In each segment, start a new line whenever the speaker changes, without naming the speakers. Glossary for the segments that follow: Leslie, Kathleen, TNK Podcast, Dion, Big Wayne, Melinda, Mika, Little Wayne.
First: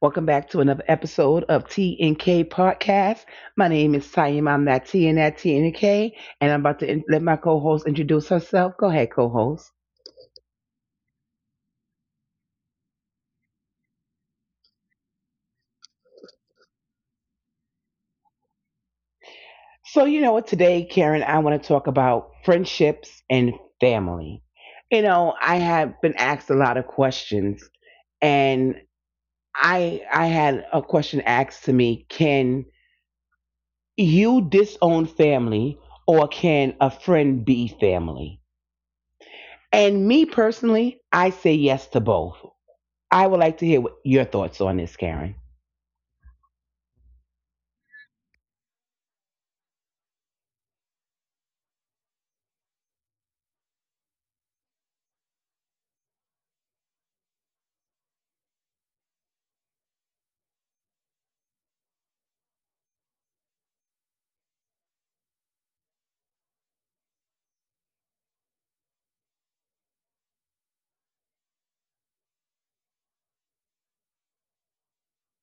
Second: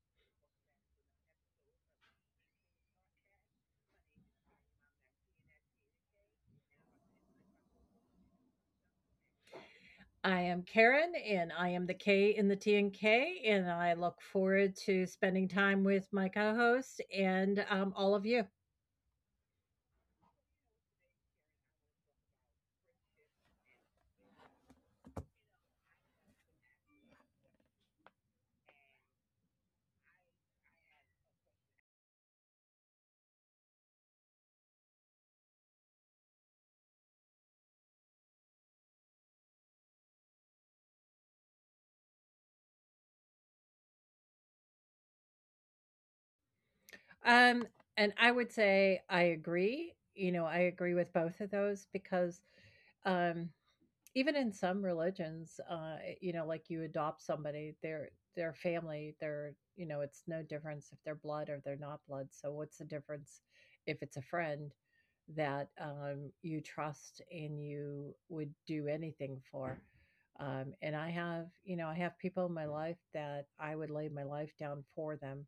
Welcome back to another episode of TNK Podcast. My name is Sayim. I'm that T and that TNK. And I'm about to let my co host introduce herself. Go ahead, co host.
I am Karen, and I am the K in the T and K, and I look forward to spending time with my co host and all of you.
So, you know what? Today, Karen, I want to talk about friendships and family. You know, I have been asked a lot of questions, and I had a question asked to me. Can you disown family, or can a friend be family? And me personally, I say yes to both. I would like to hear what your thoughts on this, Karen.
Um, and I would say I agree. You know, I agree with both of those because um, even in some religions, you know, like you adopt somebody, their family, their you know, it's no difference if they're blood or they're not blood. So what's the difference if it's a friend that you trust and you would do anything for? And I have, you know, I have people in my life that I would lay my life down for them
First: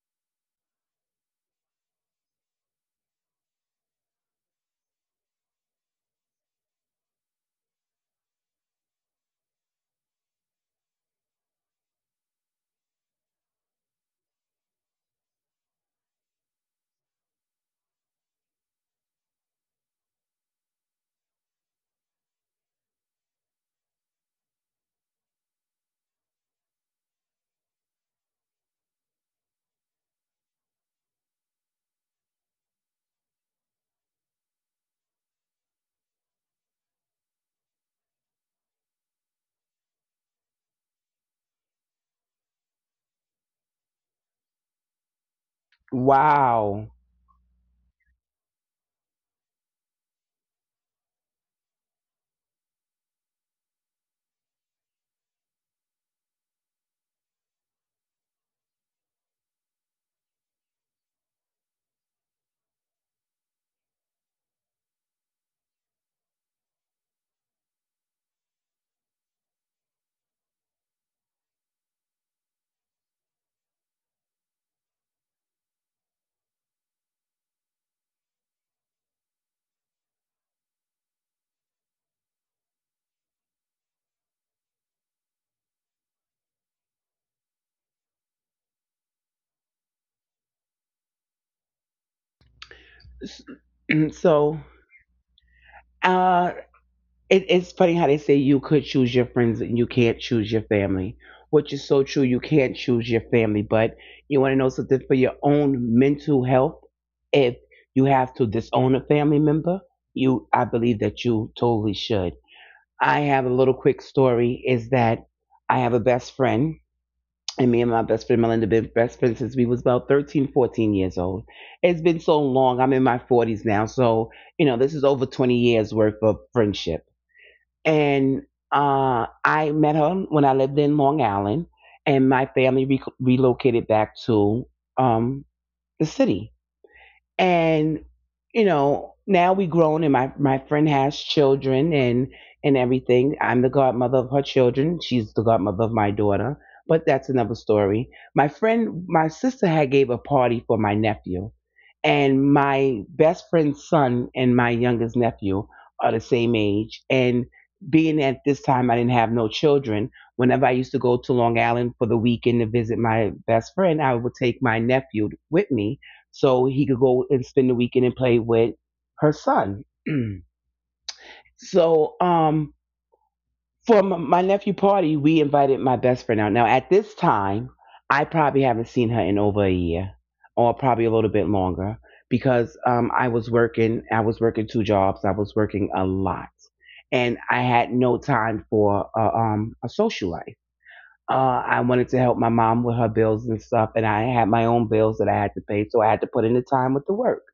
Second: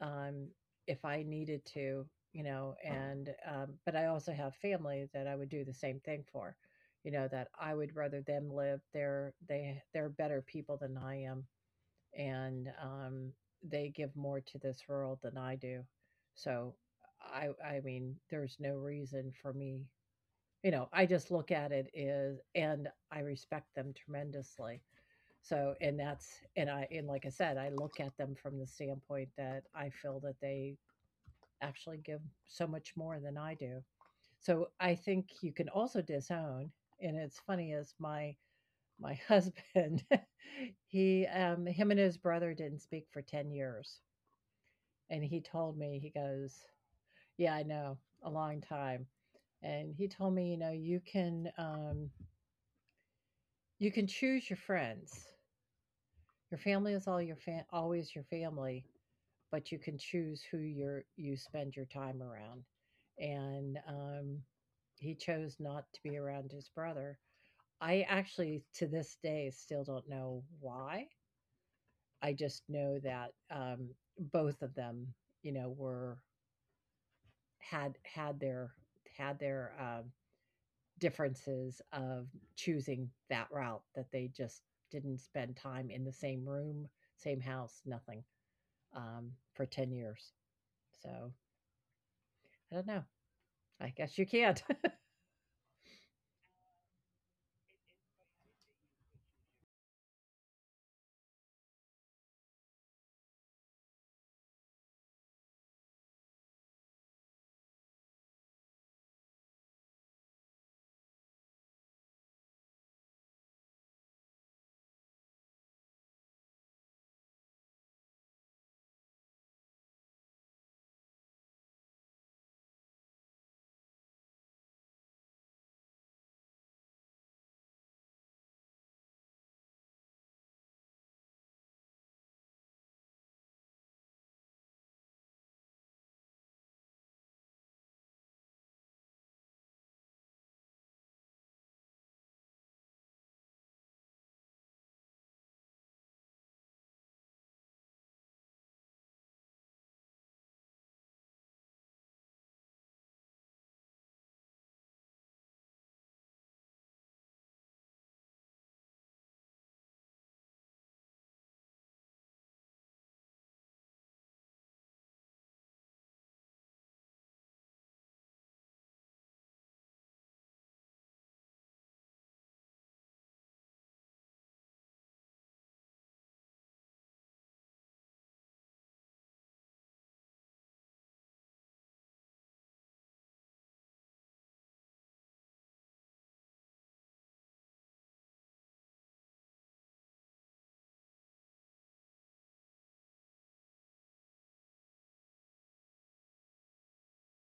um, if I needed to, you know, and but I also have family that I would do the same thing for, you know, that I would rather them live there. They're better people than I am. And, um, they give more to this world than I do. So I mean, there's no reason for me, you know, I just look at it is, and I respect them tremendously. So, and that's, and like I said, I look at them from the standpoint that I feel that they actually give so much more than I do. So I think you can also disown. And it's funny is my husband, he him and his brother didn't speak for 10 years. And he told me, he goes,
Wow.
yeah, I know, a long time. And he told me, you know, you can choose your friends. Your family is all your fa- always your family, but you can choose who you spend your time around and he chose not to be around his brother. I actually to this day still don't know why. I just know that both of them, you know, were had had their had their differences of choosing that route, that they just didn't spend time in the same room, same house, nothing, for 10 years. So I don't know. I guess you
So
can't.
uh it's funny how they say you could choose your friends and you can't choose your family, which is so true. You can't choose your family, but you want to know something? For your own mental health, if you have to disown a family member, you, I believe that you totally should. I have a little quick story, is that I have a best friend, and me and my best friend Melinda been best friends since we was about 13, 14 years old. It's been so long. I'm in my 40s now. So, you know, this is over 20 years worth of friendship. And I met her when I lived in Long Island and my family relocated back to um, the city. And you know, now we grown, and my friend has children and everything. I'm the godmother of her children, she's the godmother of my daughter, but that's another story. My friend, my sister had gave a party for my nephew, and my best friend's son and my youngest nephew are the same age. And being at this time I didn't have no children, whenever I used to go to Long Island for the weekend to visit my best friend, I would take my nephew with me, so he could go and spend the weekend and play with her son. So for my nephew party, we invited my best friend out. Now at this time, I probably haven't seen her in over a year, or probably a little bit longer, because I was working. I was working two jobs. I was working a lot, and I had no time for a social life. I wanted to help my mom with her bills and stuff, and I had my own bills that I had to pay, so I had to put in the time with the work.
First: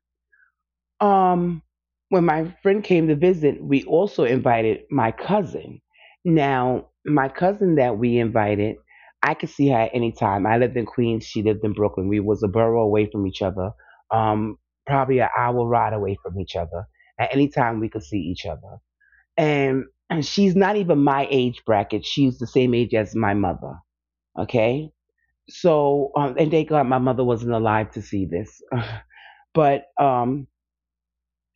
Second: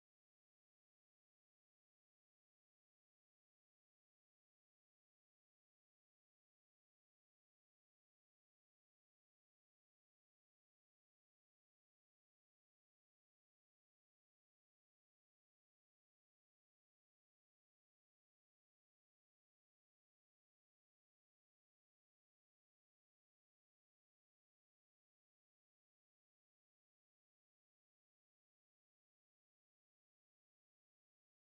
Um, when my friend came to visit, we also invited my cousin. Now, my cousin that we invited, I could see her at any time. I lived in Queens, she lived in Brooklyn. We was a borough away from each other, um, probably an hour ride away from each other. At any time, we could see each other. And she's not even my age bracket. She's the same age as my mother. Okay, so and thank God my mother wasn't alive to see this, but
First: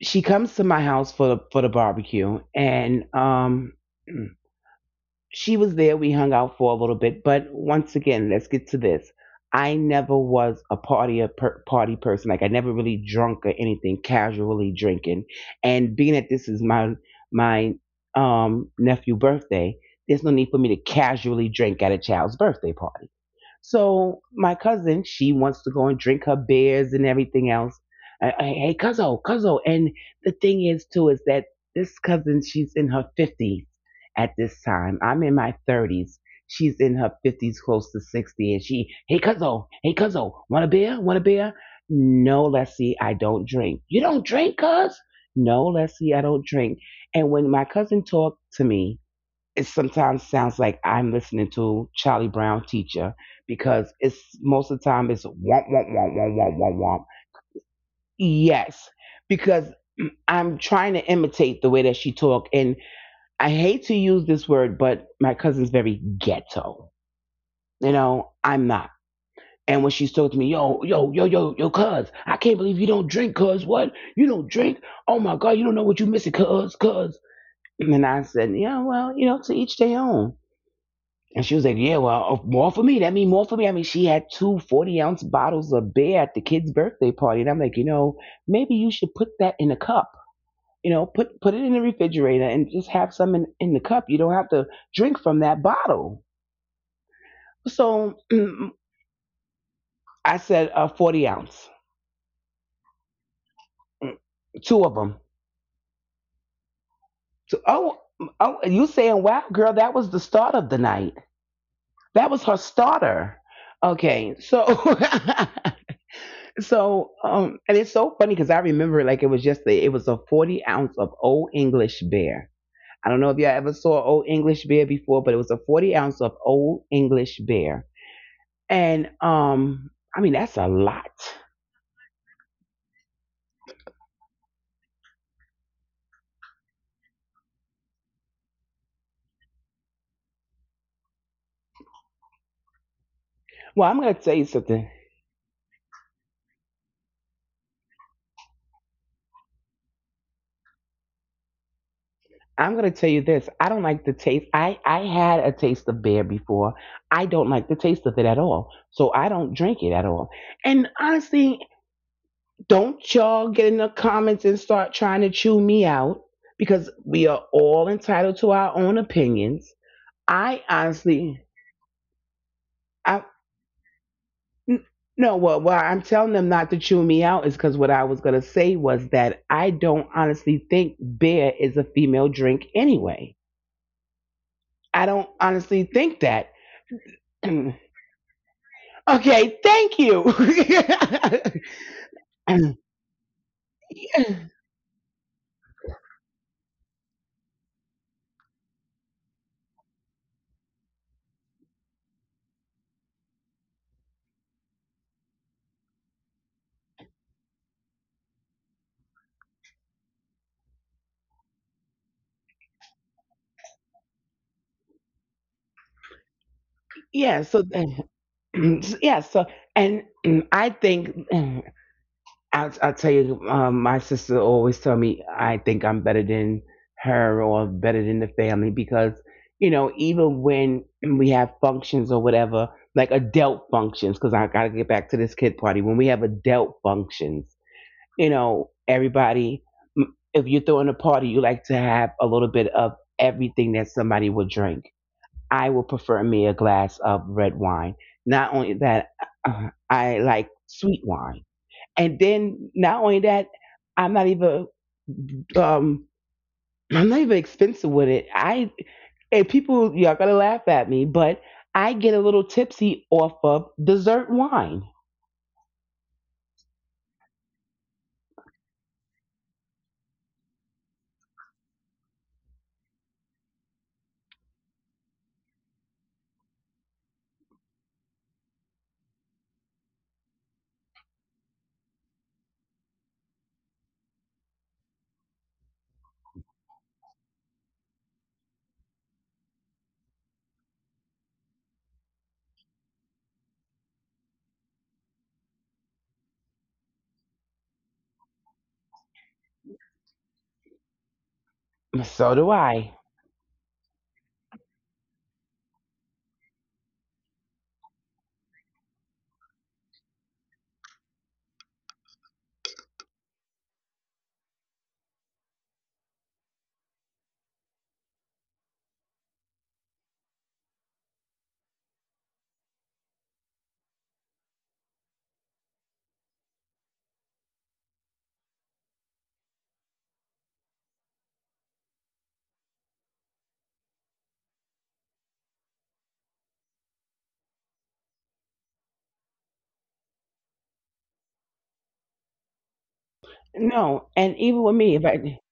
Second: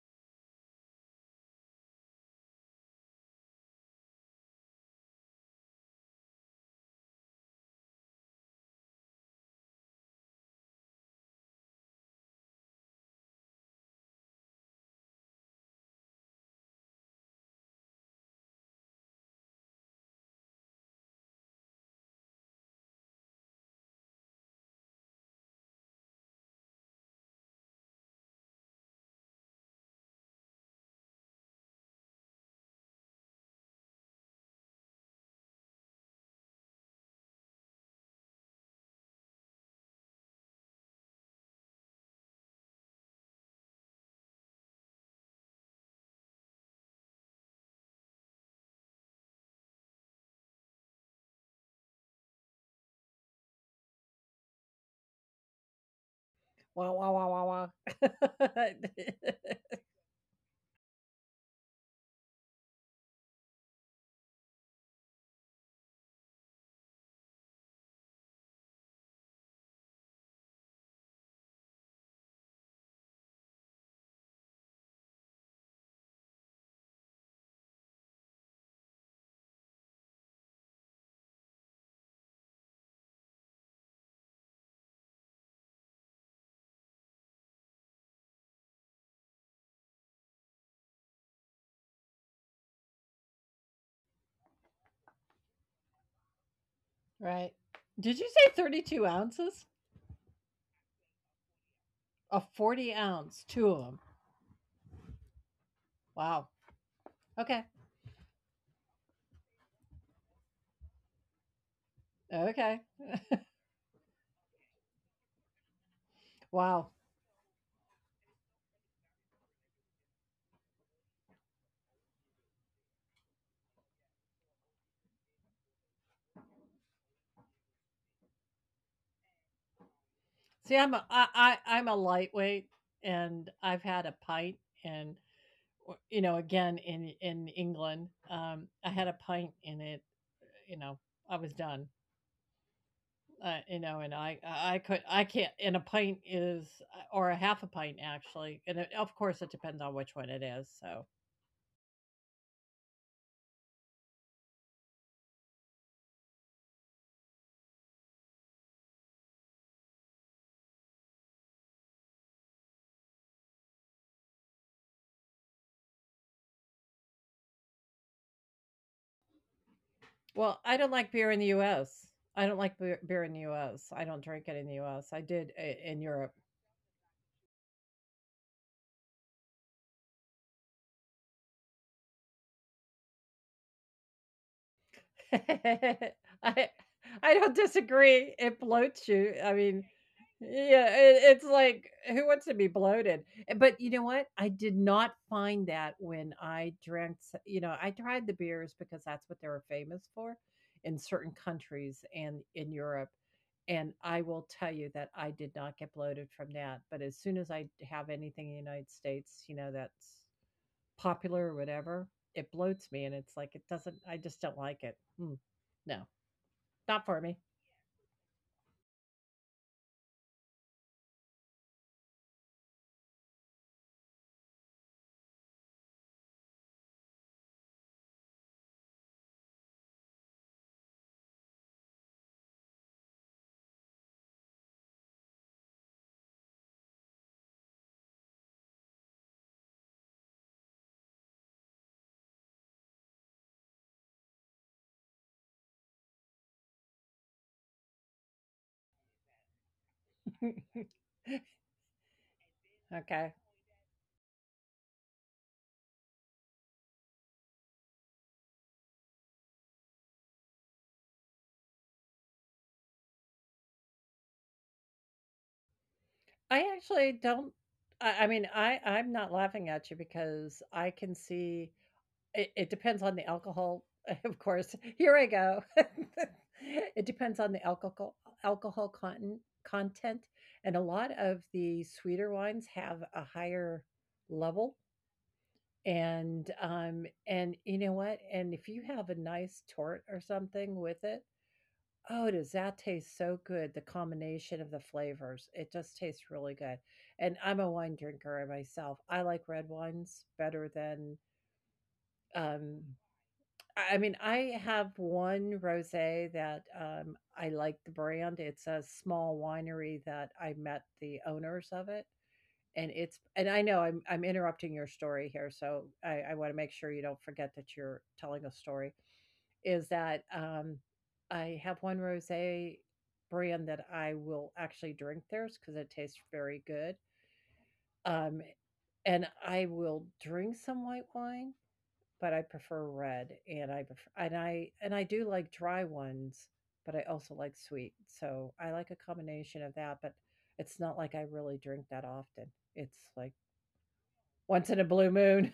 she comes to my house for the barbecue. And um, she was there, we hung out for a little bit, but once again, let's get to this. I never was a party a party person, like I never really drunk or anything, casually drinking. And being that this is my nephew birthday, there's no need for me to casually drink at a child's birthday party. So my cousin, she wants to go and drink her beers and everything else. Hey, cuzzo, cuzzo. And the thing is, too, is that this cousin, she's in her 50s at this time. I'm in my 30s. She's in her 50s, close to 60. And she, hey, cuzzo, want a beer? Want a beer? No, Leslie, I don't drink. You don't drink, cuz? No, Leslie, I don't drink. And when my cousin talked to me, it sometimes sounds like I'm listening to Charlie Brown teacher, because it's most of the time it's womp womp womp womp womp womp
Wah,
womp.
wah, wah, wah, wah.
Yes, because I'm trying to imitate the way that she talk, and I hate to use this word, but my cousin's very ghetto. You know, I'm not. And when she's talking to me, yo, yo, yo, yo, yo, cuz, I can't believe you don't drink, cuz, what? You don't drink? Oh my God, you don't know what you missing, cuz, cuz. And then I said, yeah, well, you know, to each their own. And she was like, yeah, well, more for me. That means more for me. I mean, she had 2 ounce bottles of beer at the kid's birthday party. And I'm like, you know, maybe you should put that in a cup. You know, put it in the refrigerator and just have some in the cup. You don't have to drink from that bottle.
Right. Did
So
you say 32 ounces?
I said, 40 ounce.
A 40 ounce, two of them.
Mm, two of them.
Wow.
So,
Okay.
oh, you saying, wow, girl, that was the start of the night. That was her
Okay.
starter. Okay, so
Wow.
so, and it's so funny because I remember, like, it was just a it was a 40 ounce of Old English beer. I don't know if y'all ever saw Old English beer before, but it was a 40 ounce of Old English beer. And, I mean, that's
See,
a lot.
I'm a lightweight, and I've had a pint and, you know, again, in England, I had a pint in it, you know, I was done. You
Well,
know,
I'm
and
going to
I
tell you
I
something.
could I can't. And a pint is or a half a pint actually, and it, of course it depends on which one it is. So,
I'm going to tell you this. I don't like the taste. I had a taste of beer before. I don't like the taste of it at all. So I don't drink it at all. And honestly, don't y'all get in the comments and start trying to chew me out, because we are all entitled to our own opinions.
well,
I
I don't like beer in the
honestly,
U.S. I don't like beer
I
in the U.S. I don't drink it in the
n-
U.S. I
no.
did
Well, why
in
I'm
Europe.
telling them not to chew me out is because what I was gonna say was that I don't honestly think beer is a female drink anyway. I don't honestly think that.
I I don't disagree. It bloats you. I
Okay,
mean,
thank you.
yeah, it, it's like who wants to be bloated? Eh, but you know what? I did not find that when I drank. You know, I tried the beers because that's what they were famous for in certain countries and in Europe. And I will tell you that I did not get bloated from that. But as soon as I have anything in the United States, you know, that's popular or whatever, it bloats me and it's like it doesn't, I just don't like it. No, not for me.
Yeah. So yeah. So and I think. I tell you, my sister always tell me I think I'm better than her or better than the family, because you know, even when we have functions or whatever, like adult functions, because I gotta get back to this kid party. When we have adult functions, you know everybody. If you're throwing a party, you like to have a little bit of everything that somebody will drink. I would prefer me a glass of red wine. Not only that, I like sweet wine, and then not only
Okay.
that, I'm not even um I'm not even expensive with it. I, and people, y'all gonna laugh at me, but I get a little tipsy off of dessert wine.
I actually don't, I'm not laughing at you because I can see it, it depends on the alcohol. Of course. Here I go. It depends on the alcohol content, and a lot of the sweeter wines have a higher level. And you know what? And if you have a nice tort or something with it, oh, does that taste so good? The combination of the flavors, it just tastes really good. And I'm a wine drinker myself. I like red wines better than,
So do
um,
I.
I mean, I have one rosé that I like the brand. It's a small winery that I met the owners of, it and it's, and I know I'm interrupting your story here, so I want to make sure you don't forget that you're telling a story. Is that I have one rosé brand that I will actually drink theirs because it tastes very good, um, and I will drink some white wine, but I prefer red, and I prefer, and I do like dry ones, but I also like sweet, so I like a combination of that, but. It's not like I really drink that often. It's like
No, and even
once
with
in a
me,
blue moon.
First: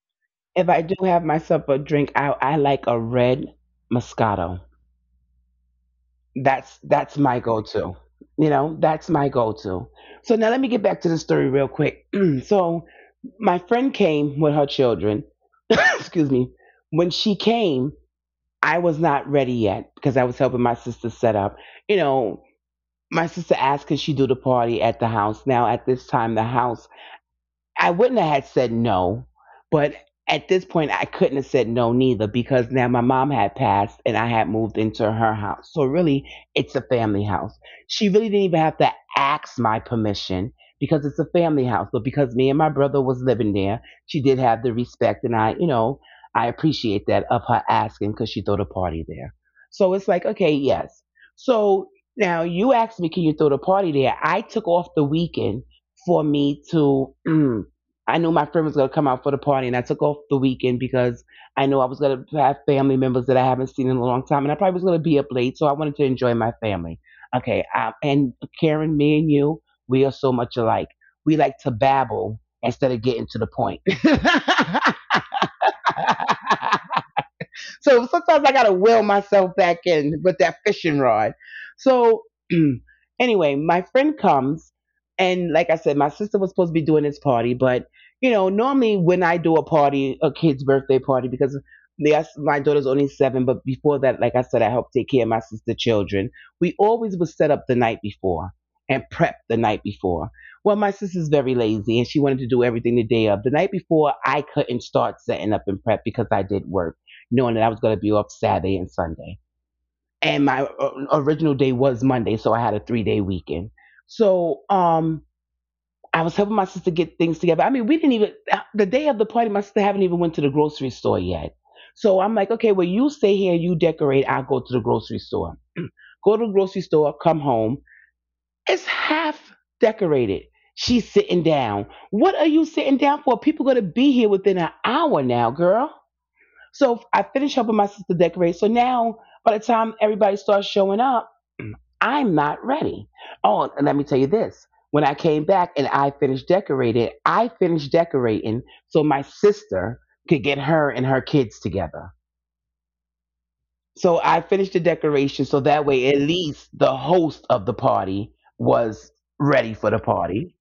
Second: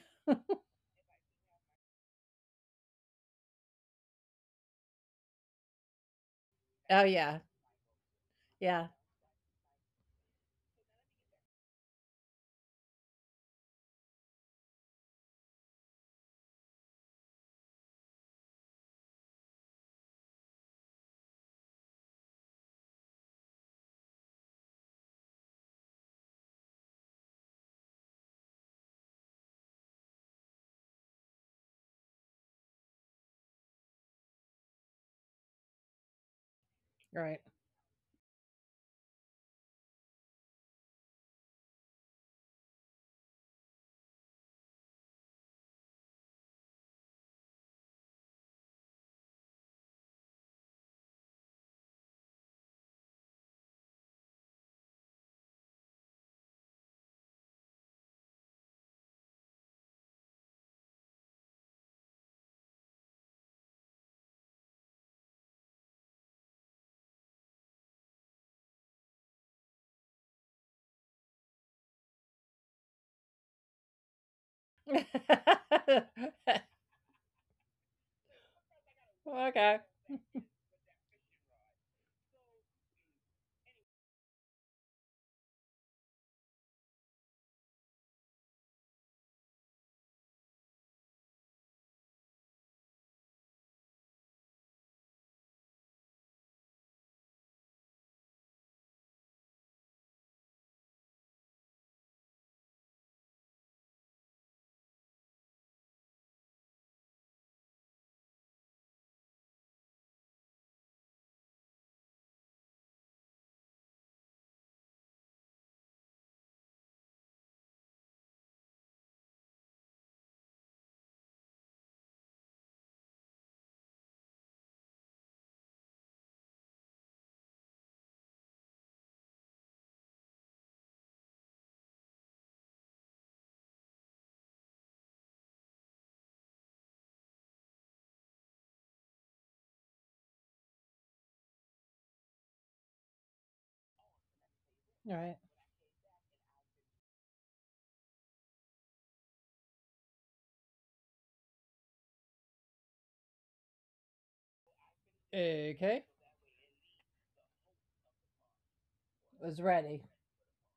if I do have myself a drink, I like a red Moscato. that's
Oh
that's
yeah.
my go-to. You know,
Yeah.
that's my go-to. So now let me get back to the story real quick. So my friend came with her children. Excuse me. When she came, I was not ready yet, because I was helping my sister set up. You know, my sister asked could she do the party at the house. Now at this time, the house, I wouldn't have had said no, but at this point I couldn't have said no neither, because now my mom had passed and I had moved into her house. So really, it's a family
Right.
house. She really didn't even have to ask my permission, because it's a family house. But because me and my brother was living there, she did have the respect, and I, you know, I appreciate that of her asking because she threw the party there. So it's like, okay, yes. So now you asked me, can you throw the party there? I took off the weekend for me to I knew my friend was going to come out for the party, and I took off the weekend because I knew I was going to have family members that I haven't seen in a long time, and I probably was going to be up late, so I wanted to enjoy my family. Okay, I, and Karen, me and you, we are so much alike. We like to babble instead of getting to the point.
Okay.
So sometimes I gotta will
All
myself back in with that fishing rod. So anyway, my friend comes, and like I said, my sister was supposed to be doing this party, but you know, normally when I do a party, a kid's birthday party, because yes, my daughter's only seven, but before that, like I said, I helped take care of my sister's children. We always would set up the night before and prep the night before. Well, my sister's very lazy and she wanted to do everything the day of. The night before, I couldn't start setting up and prep because I did work knowing that I was going to be off Saturday and Sunday. And my original day was Monday, so I had a 3 day weekend. So um, I was helping my sister get things together. I mean, we didn't even the day of the party, my sister haven't even went to the grocery store yet. So I'm like, okay, well, you stay here, you decorate. I'll go to the grocery store. Go to the grocery store, come home. It's half decorated. She's sitting down. What are you sitting down for? People gonna be here within an hour now, girl. So I finished helping my sister decorate. So now, by the time everybody starts showing up, I'm not ready. Oh, and let me tell you this. When I
right.
came back and I finished decorating so my sister could get her and her kids together. So I finished the decoration so that
Okay.
way at least the host of the party was
Was
ready
ready.
for the party.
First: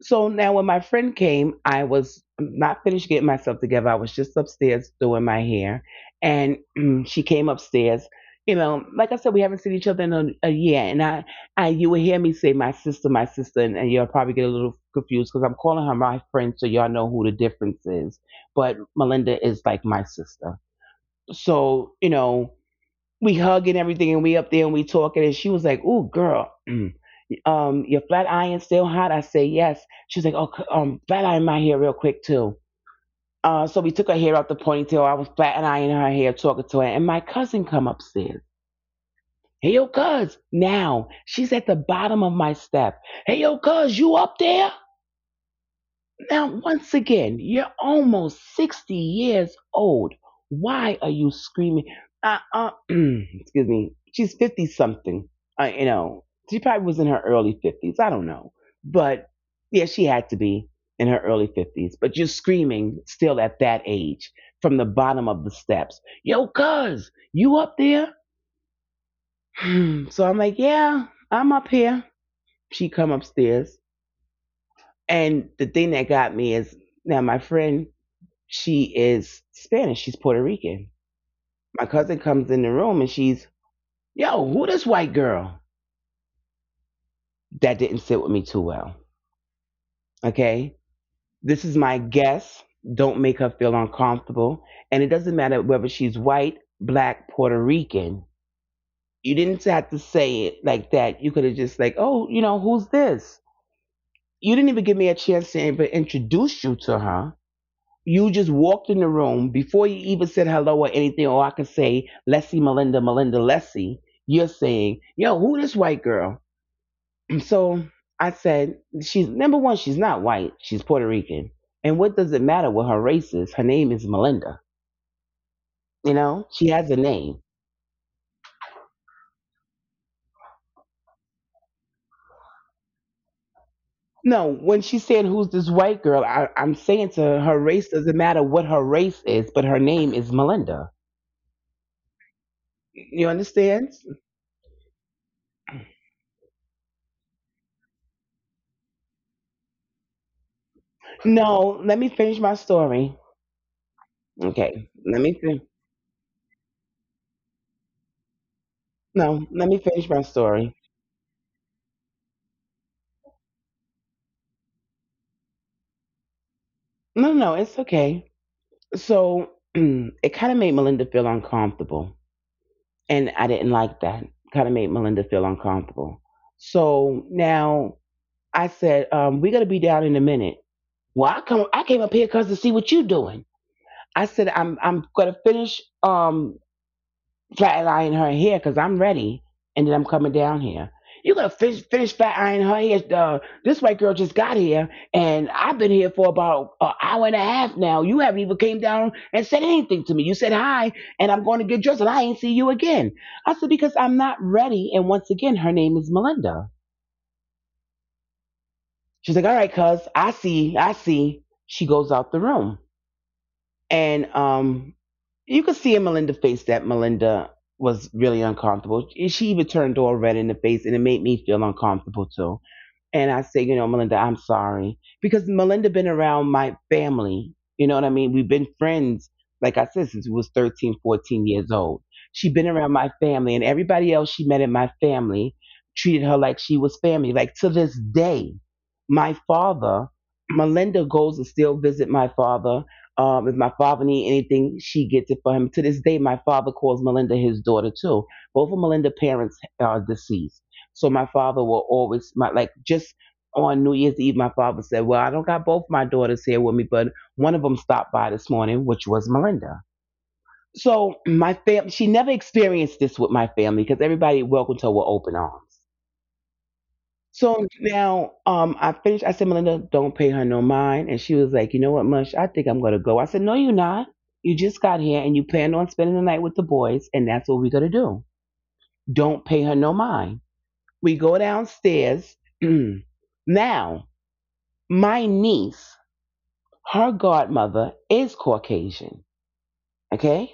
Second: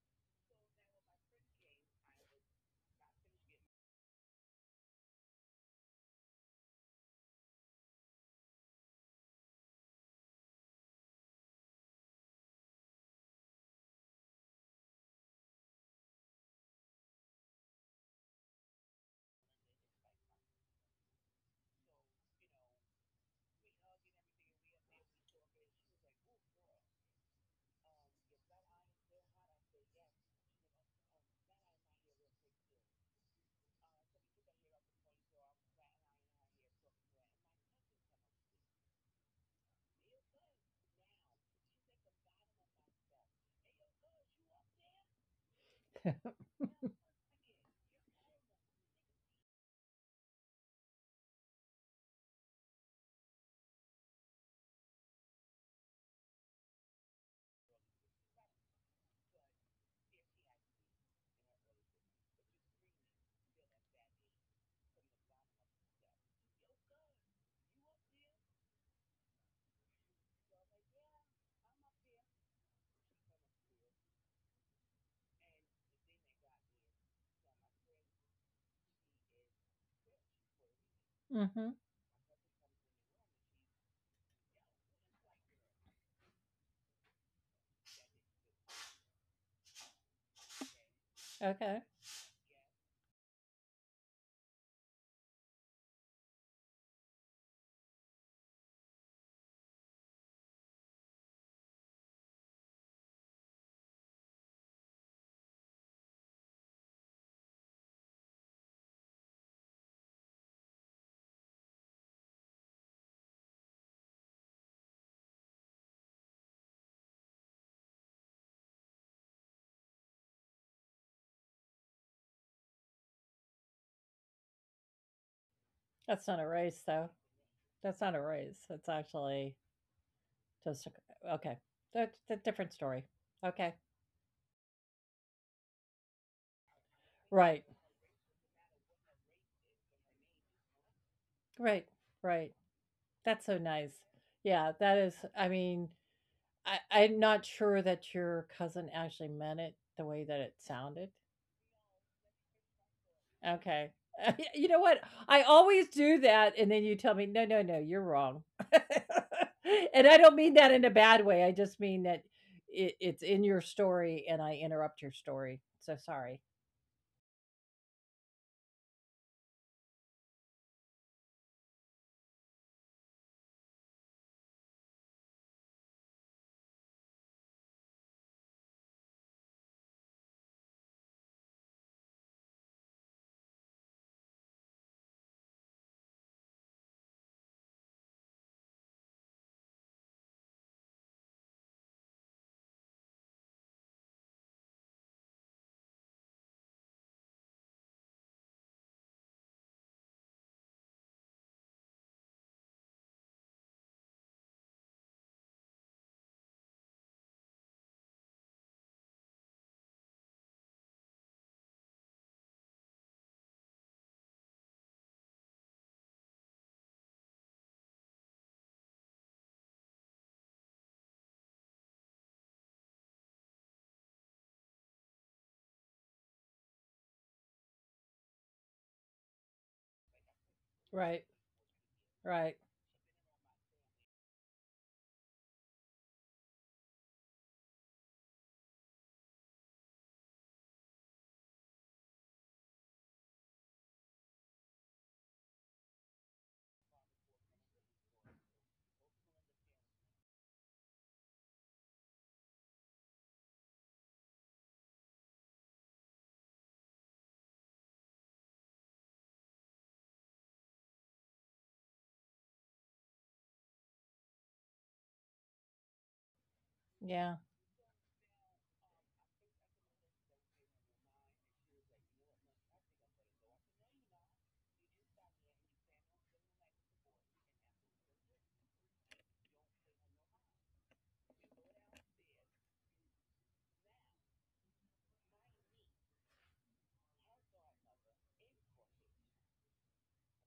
So now when my friend came, I was not finished getting myself together. I was just upstairs doing my hair. And she came upstairs. You know, like I said, we haven't seen each other in a year. And you will hear me say, my sister, my sister. And you'll probably get a little confused because I'm calling her my friend. So y'all know who the difference is. But Melinda is like my sister. So, you know, we hug and everything and we up there and we talking. And she was like, ooh, girl. Your flat iron still hot? I say yes. She's like, oh, flat iron my hair real quick too. So we took her hair out the ponytail. I was flat ironing her hair, talking to her, and my cousin come upstairs. Hey, yo, cuz, now she's at the bottom of my step. Hey, yo, cuz, you up there? Now, once again, you're almost 60 years old. Why are you screaming? Excuse me. She's 50 something. You know, she probably was in her early 50s. I don't know. But yeah, she had to be in her early 50s. But you're screaming still at that age from the bottom of the steps. Yo, cuz, you up there? So I'm like, yeah, I'm up here. She come upstairs. And the thing that got me is now my friend, she is Spanish. She's Puerto Rican.
Mm-hmm.
My cousin comes in the room and she's, yo, who this white girl? That didn't sit with me too well. Okay. This is
Okay.
my guess. Don't make her feel uncomfortable. And it doesn't matter whether she's white, black, Puerto Rican. You didn't have to say it like that. You could have just like, oh, you know, who's this? You didn't even give me a chance to even introduce you to her. You just walked in the room before you even said hello or anything, or I could say, let's see Melinda, Melinda, let's see. You're saying, yo, who this white girl? So I said, she's number one, she's not white, she's Puerto Rican. And what does it matter what her race is? Her name is Melinda. You
That's not a
know, she
race
has a
though.
name.
That's not a race. That's actually just a, okay. That's a different story. Okay.
No, when she said, who's this white girl, I'm saying to her, her
Right.
race doesn't matter what her race is, but her name is Melinda.
Right. Right.
You
That's so
understand?
nice. Yeah, that is, I mean, I, I'm not sure that your cousin actually meant it the way that it sounded.
No, let me finish my story.
Okay. You know
Okay,
what?
let me
I
finish.
always do that, and then you tell me, "No, no, no, you're wrong."
No, let me
And
finish
I
my
don't mean that
story.
in a bad way. I just mean that it, it's in your story, and I interrupt your story. So sorry.
No, no, no, it's okay. So it kind of made Melinda feel uncomfortable, and I didn't like that. Kind of made Melinda feel uncomfortable. So now I said, "We're gonna be down in a minute. Well, I came up here because to see what you're doing." I said, I'm gonna finish. Flat iron her hair because I'm ready, and then I'm coming down here." You gonna finish flat iron her hair? This white girl just got here, and I've been here for about an hour and a half now. You haven't even came down and said anything to me. You said hi, and I'm going to get dressed, and I ain't see you again. I said because I'm not ready. And once again, her name is Melinda. She's like, all right, cuz, I see, I see. She goes out the room. And you could see in Melinda's face that Melinda was really uncomfortable. She even turned all red in the face, and it made me feel uncomfortable too. And I say, you know, Melinda, I'm sorry because Melinda been around my family. You know what I mean? We've been friends, like I said, since we was 13,
Right,
14 years old. She
right.
been around my family, and everybody else she met in my family treated her like she was family. Like to this day, my father, Melinda goes and still visit my father. If my father needs anything, she gets it for him. To this day, my father calls Melinda his daughter too. Both of Melinda's parents are deceased, so my father will always my like just on New Year's Eve. My father said, "Well, I don't got both my daughters here with me, but one of them stopped by this morning, which was Melinda." So my fam, she never experienced this with my family because everybody welcomed her with open arms.
Yeah.
So now I finished. I said, Melinda, don't pay her no mind. And she was like, you know what, Mush, I think I'm going to go. I said, no, you're not. You just got here and you planned on spending the night with the boys, and that's what we're going to do. Don't pay her no mind. We go downstairs. Now, my niece, her godmother is Caucasian, okay?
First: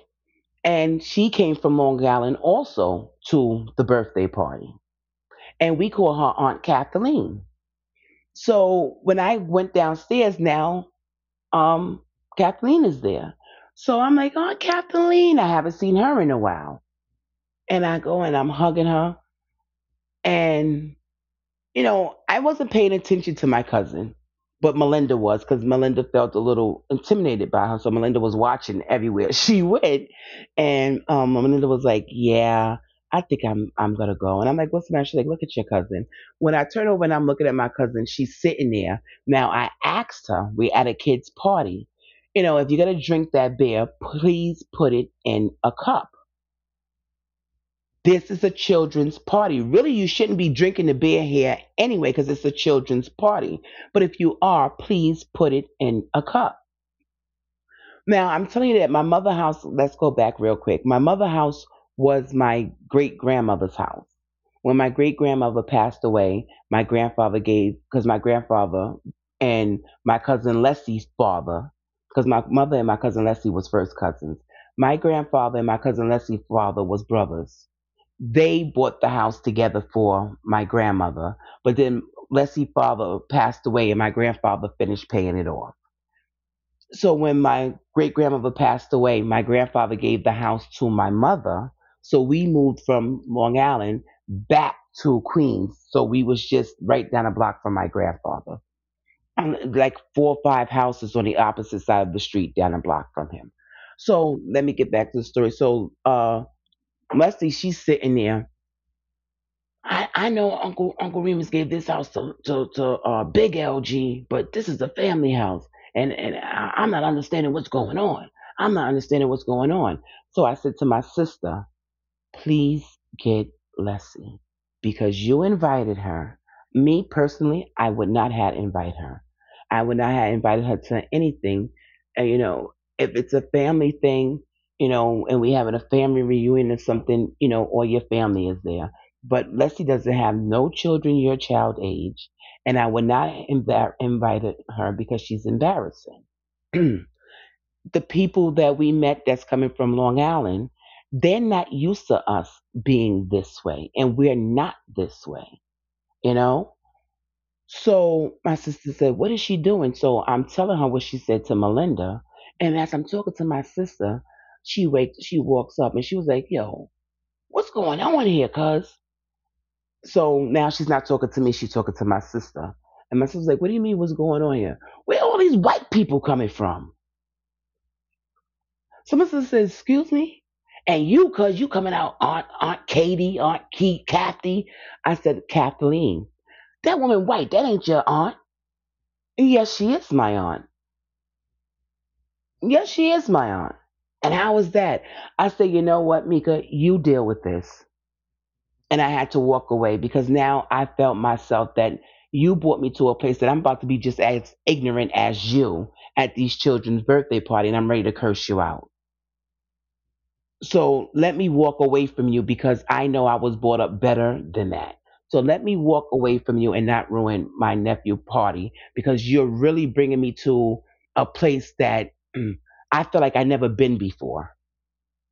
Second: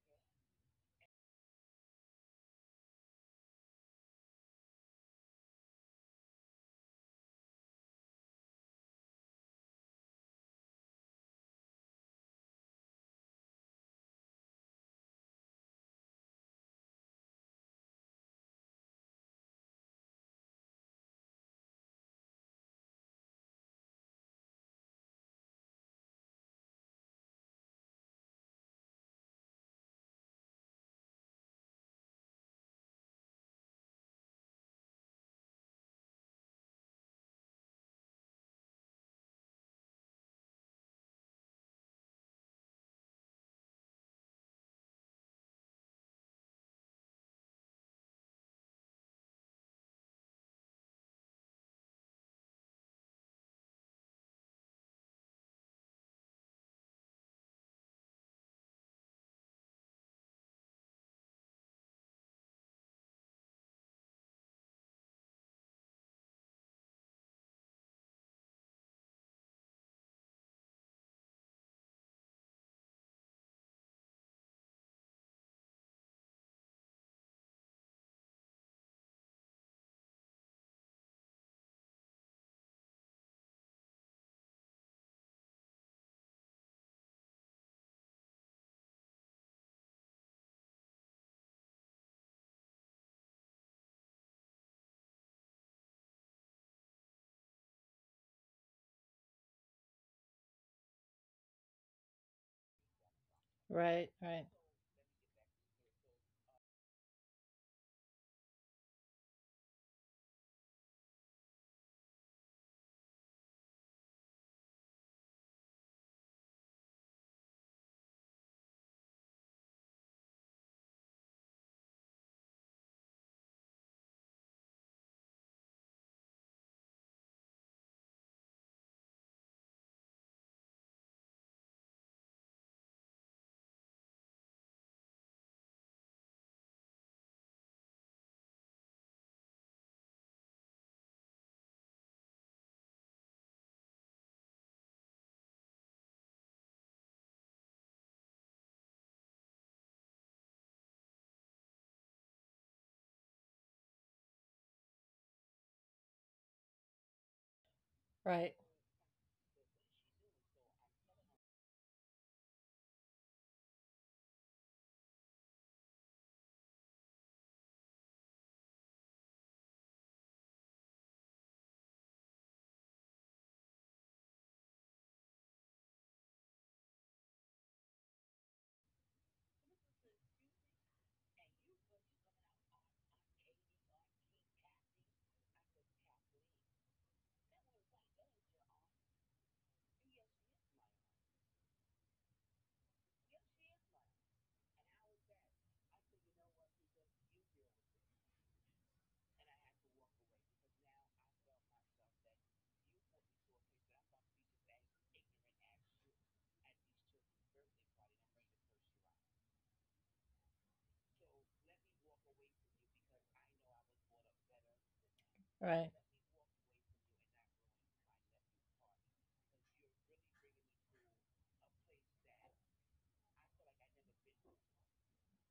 And she came from Long Island also to the birthday party. And we call her Aunt Kathleen. So when I went downstairs now, um, Kathleen is there. So I'm like, oh, Kathleen, I haven't seen her in a while. And I go and I'm hugging her. And you know, I wasn't paying attention to my cousin, but Melinda was because Melinda felt a little intimidated by her. So Melinda was watching everywhere she went, and Melinda was like, "Yeah, I think I'm gonna go." And I'm like, "What's the matter?" She's like, "Look at your cousin." When I turn over and I'm looking at my cousin, she's sitting there. Now I asked her, we at a kid's party. You know, if you're gonna drink that beer, please put it in a cup. This is a children's party. Really, you shouldn't be drinking the beer here anyway because it's a children's party. But if you are, please put it in a cup. Now, I'm telling you that my mother house, let's go back real quick. My mother house was my great grandmother's house. When my great grandmother passed away, my grandfather gave, because my grandfather and my cousin Leslie's father, because my mother and my cousin Leslie was first cousins. My grandfather and my cousin Leslie's father was brothers. They bought the house together for my grandmother, but then Leslie's father passed away and my grandfather finished paying it off. So when my great grandmother passed away, my grandfather gave the house to my mother. So we moved from Long Island back to Queens. So we was just right down a block from my grandfather. And like four or five houses on the opposite side of the street down a block from him.
Right, right,
So let me get back to the story. So Leslie, she's sitting there. I know Uncle Remus gave this house to Big LG, but this is a family house, and I'm not understanding what's going on. I'm not understanding what's going on. So I said to my sister, please get Leslie because you invited her. Me personally, I would not have invited her. I would not have invited her to anything. And, you know, if it's a family thing, you know, and we having a family reunion or something, you know, all your family is there. But Leslie doesn't have no children your child age, and I would not have invited her because she's embarrassing. The people that we met that's coming from Long Island, they're not used to us being this way, and we're not this way, you know?
right,
So my sister said, what is she doing? So I'm telling her what she said to Melinda. And as I'm talking to my sister, she walks up and she was like, "Yo, what's going on here, cuz?" So now she's not talking to me, she's talking to my sister. And my sister's like, "What do you mean what's going on here? Where are all these white people coming from?" Someone says, "Excuse me? And you, cause you coming out, Aunt, Aunt Katie, Aunt Keith, Kathy." I said, "Kathleen." "That woman white, that ain't your aunt." "Yes, she is my aunt. Yes, she is my aunt." "And how is that?" I said, "You know what, Mika, you deal with this." And I had to walk away because now I felt myself that you brought me to a place that I'm about to be just as ignorant as you at these children's birthday party, and I'm ready to curse you out. So let me walk away from you because I know I was brought up better than that. So let
right,
me walk away from you and not ruin my nephew party, because you're really bringing me to a place that mm, I feel like I never been before.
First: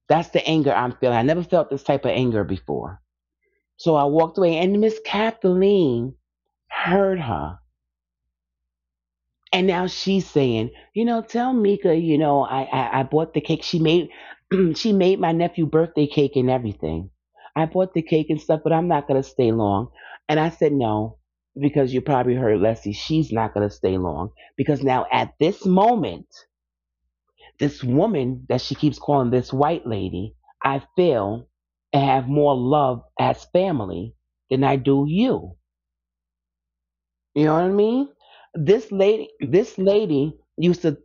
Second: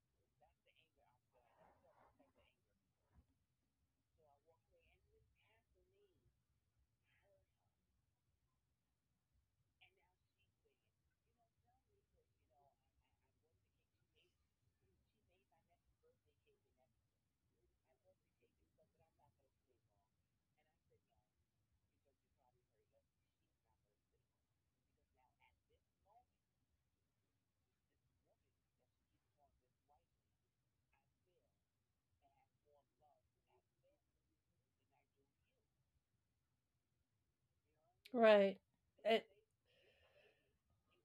That's the anger I'm feeling. I never felt this type of anger before. So I walked away, and Miss Kathleen heard her. And now she's saying, "You know, tell Mika, you know, I bought the cake." She made she made my nephew birthday cake and everything. "I bought the cake and stuff, but I'm not gonna stay long." And I said no, because you probably heard Leslie, she's not gonna stay long. Because now at this moment, this woman that she keeps calling this white lady, I feel and have more love as family than I do you. You know what I mean?
right.
This
It,
lady this lady used to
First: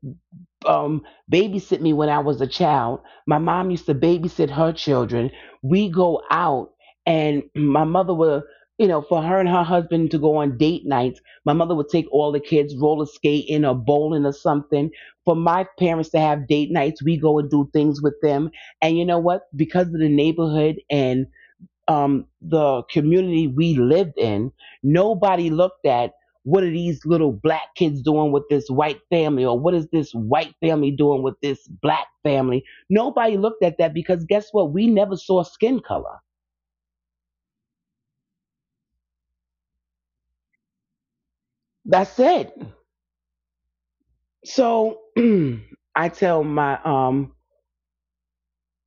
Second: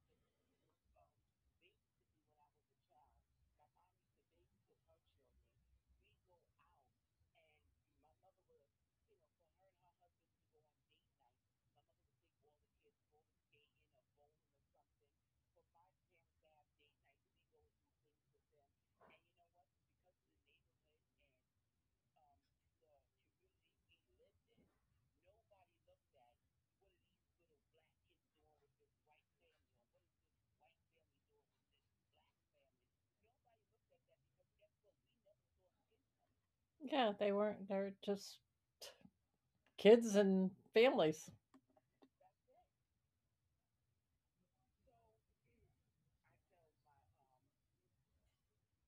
um, babysit me when I was a child. My mom used to babysit her children. We go out, and my mother would, you know, for her and her husband to go on date nights, my mother would take all the kids roller skating or bowling or something. For my parents to have date nights, we go and do things with them. And you know what? Because of the neighborhood and the community we lived in, nobody looked at what are these little black kids doing with this white family, or what is this white family doing with this black family. Nobody looked at that because guess what? We never saw skin color.
yeah, they weren't. They're just kids and families.
That's it. So I tell my,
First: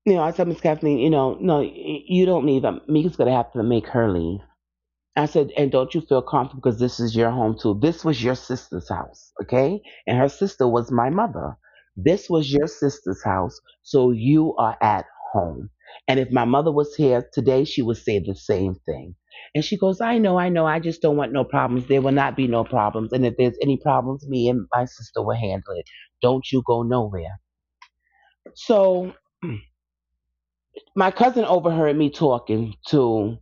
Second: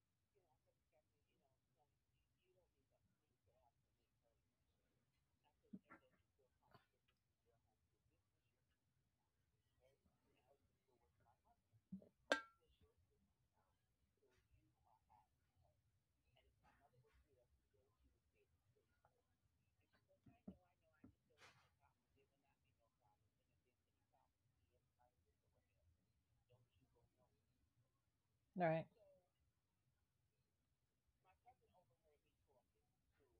you know, I tell Miss Kathleen, you know, no, you don't leave. Mika's going to have to make her leave. I said, and don't you feel comfortable because this is your home too. This was your sister's house, okay? And her sister was my mother. This was your sister's house, so you are at home. And if my mother was here today, she would say the same thing. And she goes, "I know, I know, I just don't want no problems." There will not be no problems. And if there's any problems, me and my sister will handle it. Don't you go nowhere.
Right.
So my cousin overheard me talking to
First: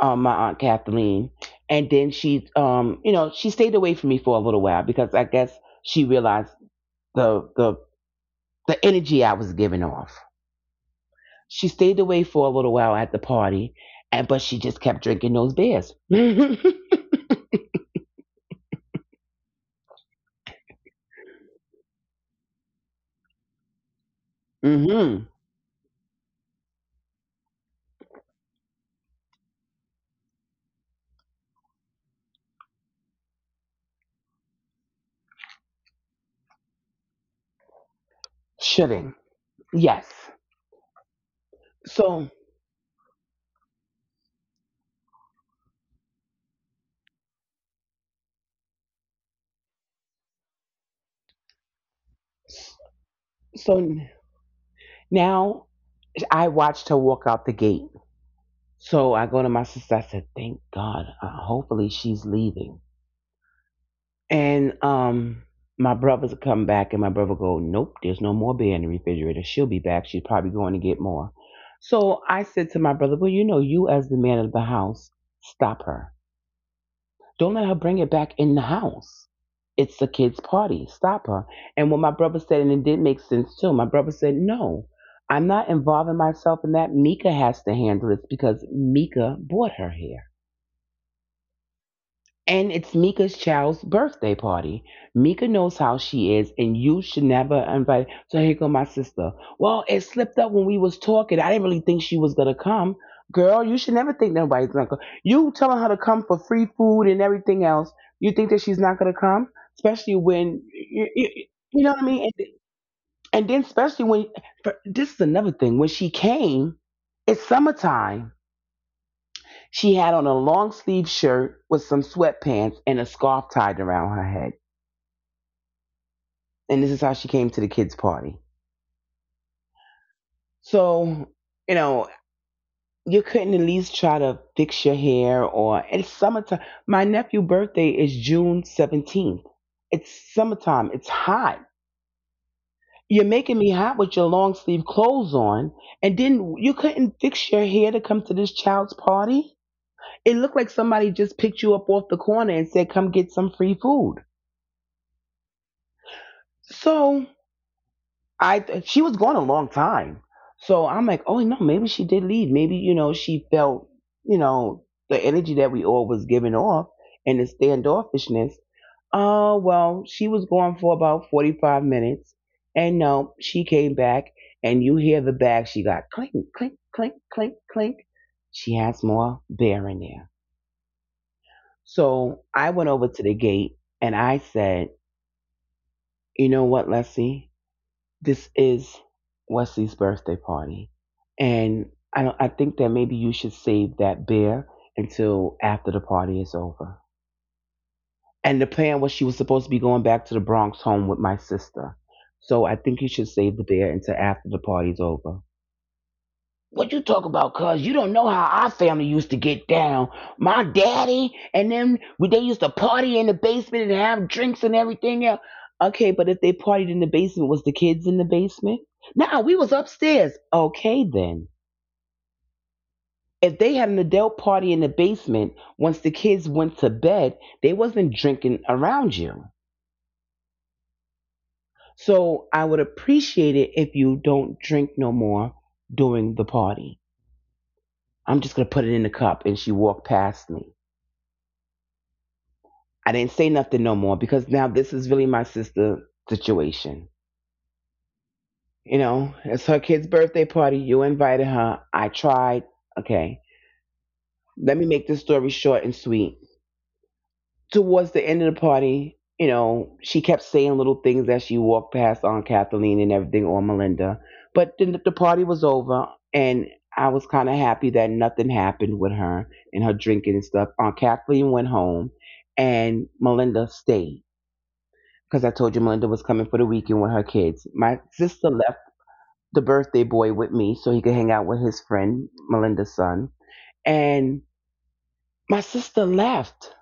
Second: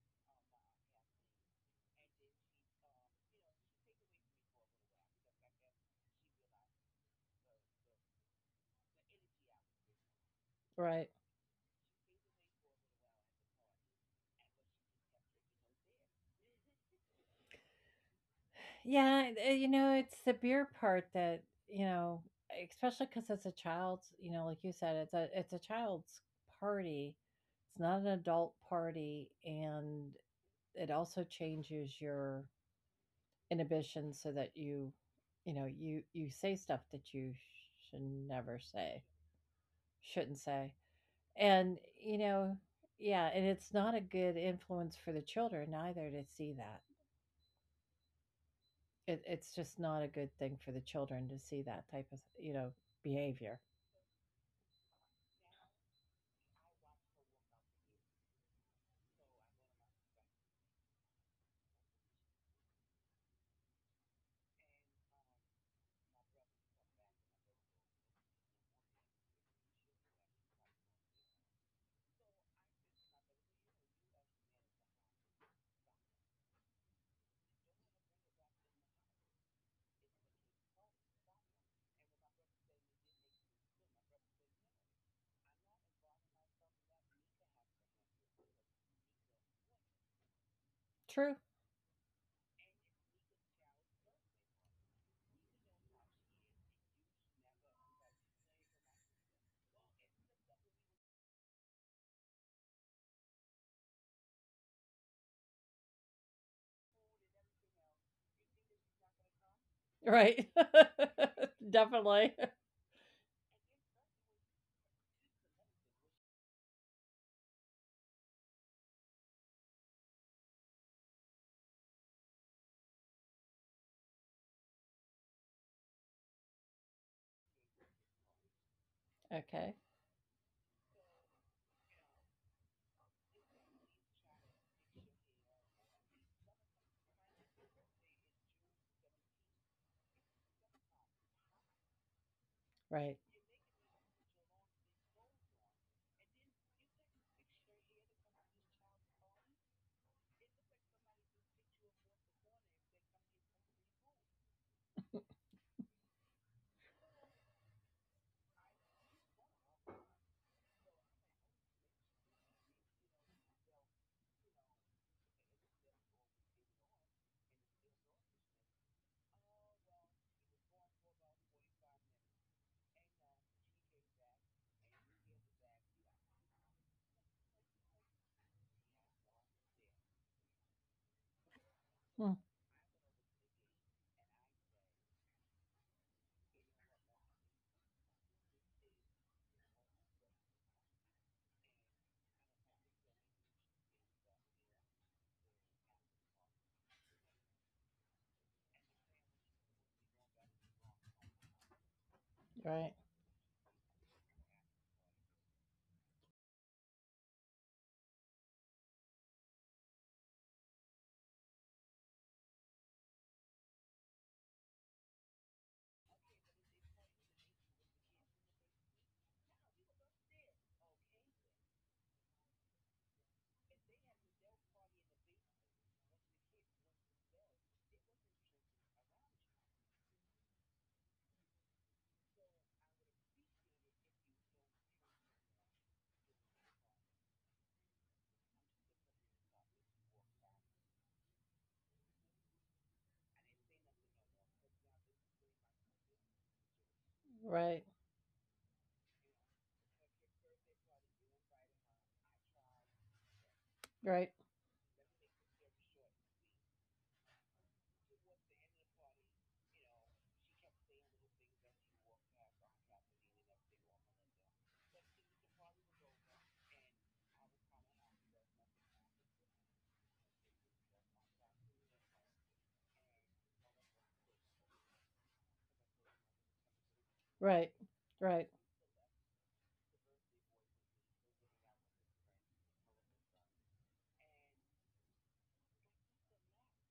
my aunt Kathleen, and then she, you know, she stayed away from me for a little while because I guess she realized the the the energy I was giving off.
Right.
She stayed away for a little while at the party, and but she just kept drinking those beers.
Yeah, you know, it's the beer part that, you know, especially because it's a child's, you know, like you
Mm
said,
hmm.
it's a child's party. It's not an adult party, and it also changes your inhibitions so that you know, you say stuff that you should never say,
Shouldn't. Yes.
shouldn't say. And, you
So
know, yeah, and it's not a good influence for the children either to see that. It, it's just not a good thing for the children to see that type of, you know, behavior.
so now I watched her walk out the gate. So I go to my sister. I said, "Thank God. Hopefully she's leaving." And my brothers would come back, and my brother would go, "Nope, there's no more beer in the refrigerator. She'll be back. She's probably going to get more." So I said to my brother, "Well, you know, you as the man of the house, stop her. Don't let her bring it back in the house. It's the kid's party. Stop her." And what my brother said, and it did make sense too. My brother said, "No. I'm not involving myself in that. Mika has to handle this because Mika brought her here.
True.
And it's Mika's child's birthday party. Mika knows how she is, and you should never invite." So here go my sister. "Well, it slipped up when we was talking. I didn't really think she was gonna come." Girl, you should never think nobody's gonna come. You telling her to come for free food and everything else. You think that she's not gonna come, especially
Right.
when you know what I mean.
Definitely.
And then especially when, but this is another thing. When she came, it's summertime, she had on a long sleeve shirt with some sweatpants and a scarf tied around her head. And this is how she came to the kids' party.
Okay.
So, you know, you couldn't at least try to fix your hair? Or it's summertime. My nephew' birthday is June 17th. It's summertime, it's hot. You're
Right.
making me hot with your long sleeve clothes on, and then you couldn't fix your hair to come to this child's party. It looked like somebody just picked you up off the corner and said, "Come get some free food." So I she was gone a long time, so I'm like, oh no, maybe she did leave. Maybe, you know, she felt, you know, the energy that we all was giving off and the standoffishness. Oh well, she was gone for about 45 minutes, and no, she came back, and you hear the bag she got, clink, clink, clink, clink, clink. She has more beer in there.
Hmm.
So I went over to the gate and I said, "You know what, Leslie? This is Wesley's birthday party, and I don't, I think that maybe you should save that beer until after the party is over." And the plan was she was supposed to be going back to the Bronx home with my sister, so I
Right.
think you should save the beer until after the party's over. "What you talk about, cuz? You don't know how our family used to get down. My daddy and them, they used to party in the basement and have drinks and everything else." Okay, but if they partied in the basement, was the kids in the basement? "Nah, we was upstairs." Okay, then. If they had an adult party in the basement, once the kids went to bed, they wasn't drinking around you. So I would appreciate it if you don't drink no more during the party. "I'm just gonna put it in the cup." And she walked past me. I didn't say nothing no more because now this is really my sister situation.
Right.
You know, it's her kid's birthday party. You invited her. I tried. Okay.
Right.
Let me make this story short and sweet. Towards the end of the party, you know, she kept saying little things as she walked past Aunt Kathleen and everything, or Melinda. But then the party was over, and I was kind of happy that nothing happened with her and her drinking and stuff. Aunt Kathleen went home, and Melinda stayed because I told you Melinda was coming for the weekend with her
Right.
kids. My
Right.
sister left the birthday boy with me so he could hang out with his friend, Melinda's son. And my sister left.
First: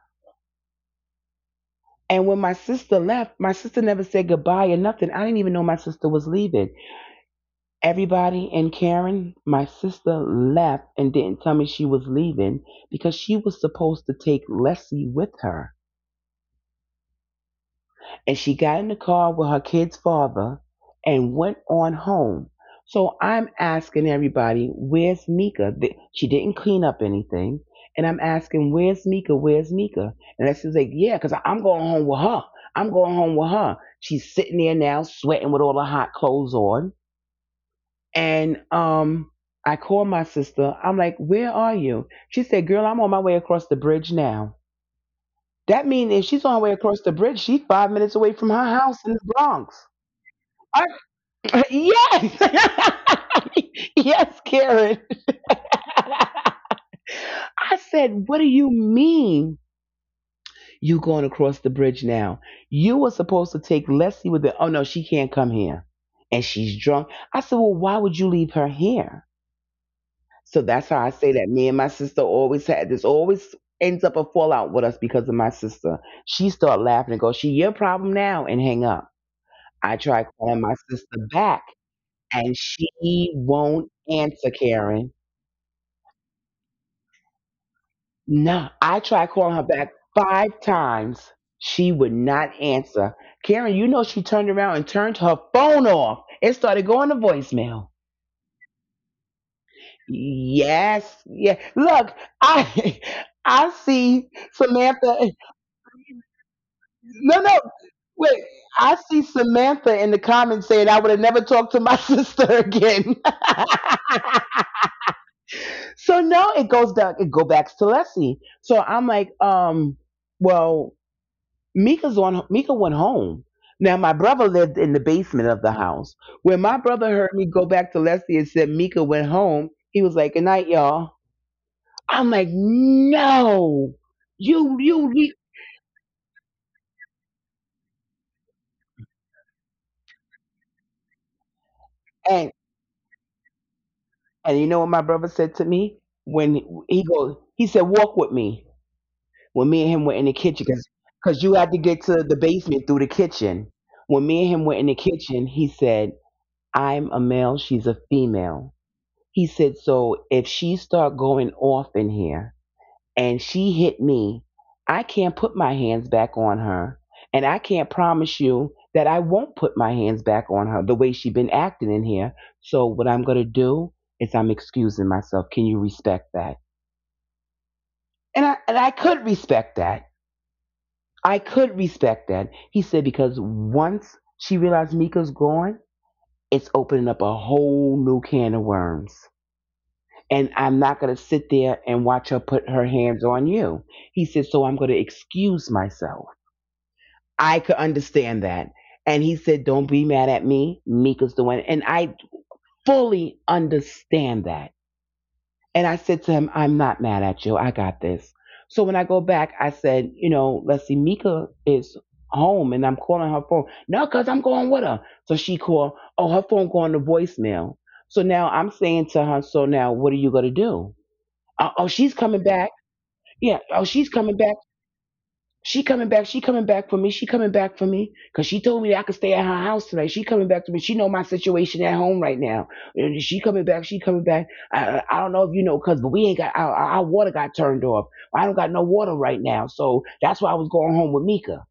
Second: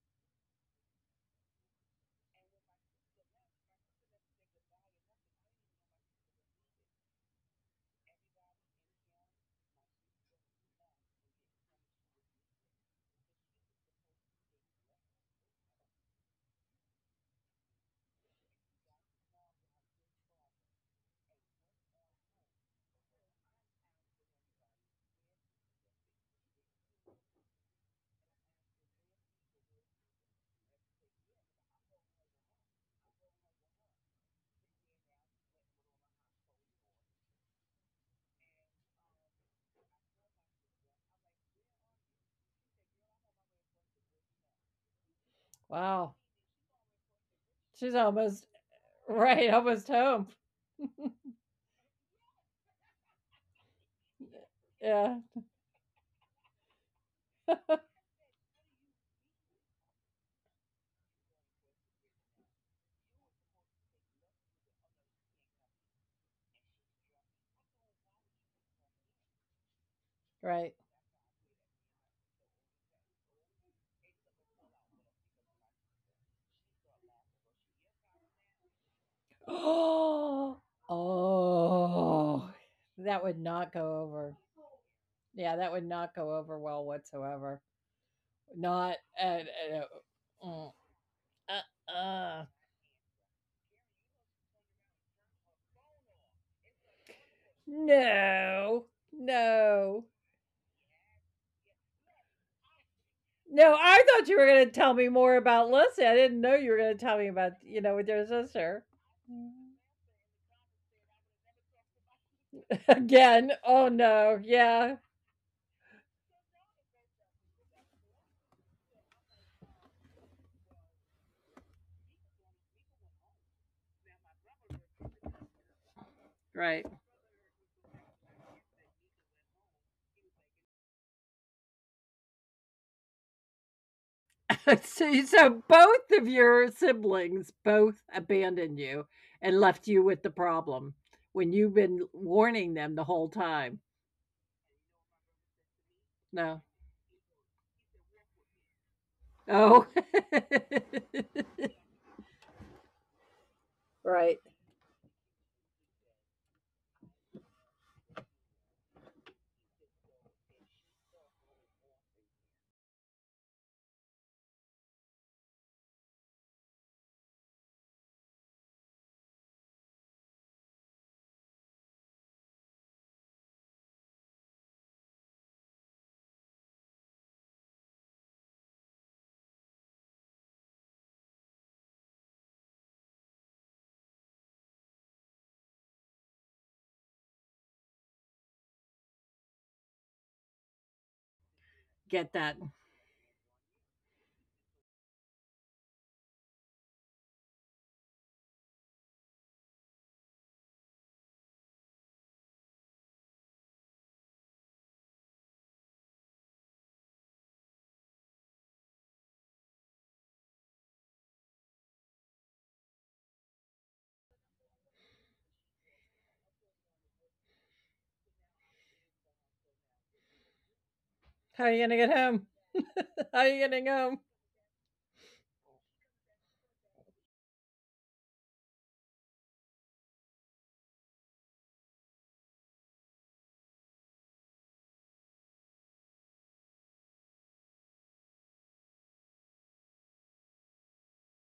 And when my sister left, my sister never said goodbye or nothing. I didn't even know my sister was leaving. Everybody, and Karen, my sister left and didn't tell me she was leaving because she was supposed to take Leslie with her, and she got in the car with her kid's father and went on home. So I'm asking everybody, where's Mika? She didn't clean up anything. And I'm asking, where's Mika? Where's Mika? And that's, she's like, yeah, because I'm going home with her. I'm going home with her. She's sitting there now, sweating with all her hot clothes on. And I call my sister. I'm like, "Where are you?" She said, "Girl, I'm on my way across the bridge now." That means
Wow.
if she's on her way across the bridge, she's five
She's
minutes away
almost
from her house in the
right,
Bronx.
almost home.
Are- yes. Yes, Karen.
Yeah.
I said, "What do you mean you going across the bridge now? You were supposed to take Leslie with the" "Oh no, she can't come here. And she's drunk." I said, "Well, why would you leave her here?" So
Right.
that's how I say that me and my sister always had this, always ends up a fallout with us because of my sister. She start laughing and go, "She your problem now," and hang up. I try calling
Oh.
my sister back,
Oh.
and
That
she
would not
won't
go over.
answer, Karen.
Yeah, that would not go over well whatsoever.
No,
Not
I tried
at,
calling her
at
back
uh,
five
mm,
times. She
Uh,
would
uh,
not answer. Karen, you know she turned around and turned her phone off. It started going to voicemail.
no, no,
Yes, yeah. Look, I I
no. I
see
thought you were going to tell me
Samantha.
more about Lucy. I didn't know you were going to tell me
No,
about,
no,
you know, with your
wait.
sister.
I see Samantha in the comments saying I would have never talked to my sister again.
Again, oh no, yeah,
So now it goes back. It go back to Leslie. So I'm like, well, Mika's on. Mika went home. Now my brother lived in the basement of the house. When my
right.
brother heard me go back to Leslie and said Mika went home, he was like, "Good night, y'all." I'm like, "No, you, you,
So,
you."
so both of your siblings both abandoned you and left you with the problem when you've been
And
warning them the whole time.
and you know what my brother said to me when
No,
he goes? He said, "Walk with me." When me
oh,
and him were in the kitchen, because you had to get to the basement through the kitchen, when me
right.
and him were in the kitchen he said, I'm a male, she's a female. He said, so if she start going off in here and she hit me, I can't put my hands back on her, and I can't promise you that I won't put my hands back on her the way she been acting in here. So what I'm going to do is I'm excusing myself. Can you respect that? And I could respect that. I could respect that. He said, because once she realized Mika's gone, it's opening up a whole new can of worms. And I'm not going to sit there and watch
Get
her
that.
put her hands on you. He said, so I'm going to excuse myself. I could understand that. And he said, don't be mad at me. Mika's the one. And I fully understand that. And I said to him, I'm not mad at you. I got this. So when I go back, I said, you know, let's see, Mika is home and I'm calling her phone. No, because I'm going with her. So she called, oh, her phone going to voicemail. So now I'm saying to her, so now what are you going to do? Uh,
How are
oh,
you gonna
she's
get
coming
home?
back.
How are
Yeah.
you
Oh,
getting
she's
home?
coming back. She coming back. She coming back for me. She coming back for me because she told me that I could stay at her house tonight. She coming back to me. She know my situation at home right now. And she coming back. She coming back. I don't know if you know, cuz, but we ain't got our water got turned off. I don't got no water right now, so that's why I was going home with Mika.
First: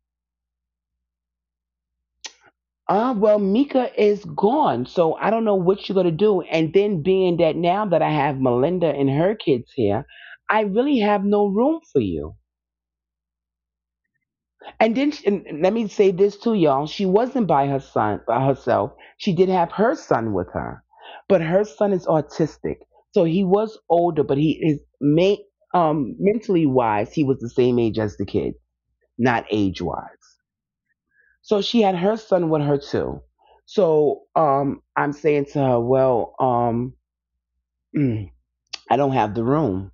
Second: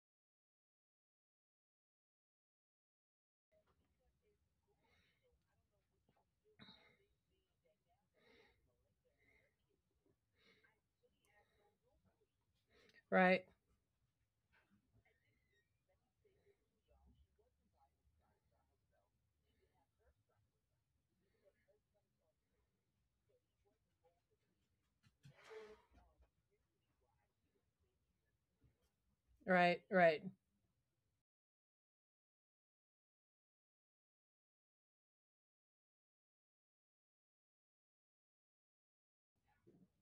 Well, Mika is gone, so I don't know what you're gonna do. And then being that now that I have Melinda and her kids here, I really have no room for you.
Right,
And then, and let me say this too, y'all. She wasn't by her son, by herself. She did have her son with her, but her son is autistic, so he was older, but he is mentally wise. He was the same age as the kid, not
right,
age
right.
wise. So she had her son with her too. So I'm saying to her, I don't have the room.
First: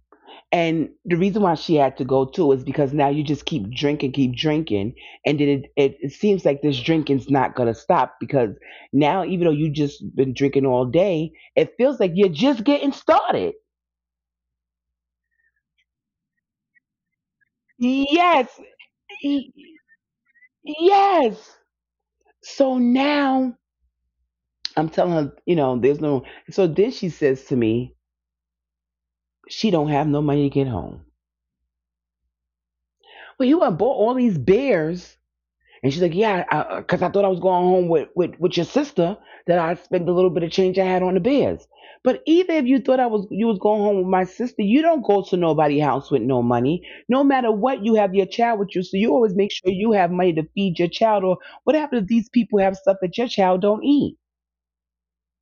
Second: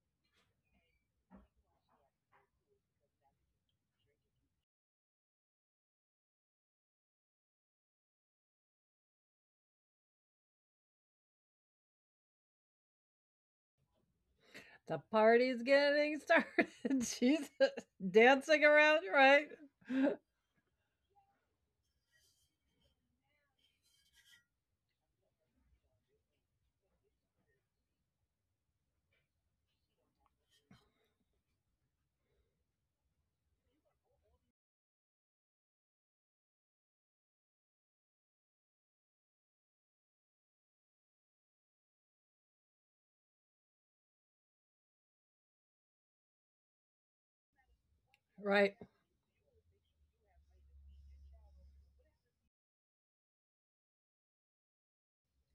And the reason why she had to go too is because now you just keep drinking, and then it seems like this drinking's not gonna stop because now even though you just been drinking all day, it feels like you're just getting started.
The party's getting started. Jesus,
Yes,
dancing around, right?
y- yes. So now I'm telling her, you know, there's no. So then she says to me, she don't have no money to get home. Well, you have bought all these beers. And she's like, yeah, because I thought I was going home with your sister, that I spent the little bit of change I had on the bears. But either if you thought I was you was going home with my sister, you don't go to nobody's house with no money. No matter what, you have your child
Right,
with you, so you always make sure you have money to feed your child. Or what happens if these people have stuff that your child don't eat?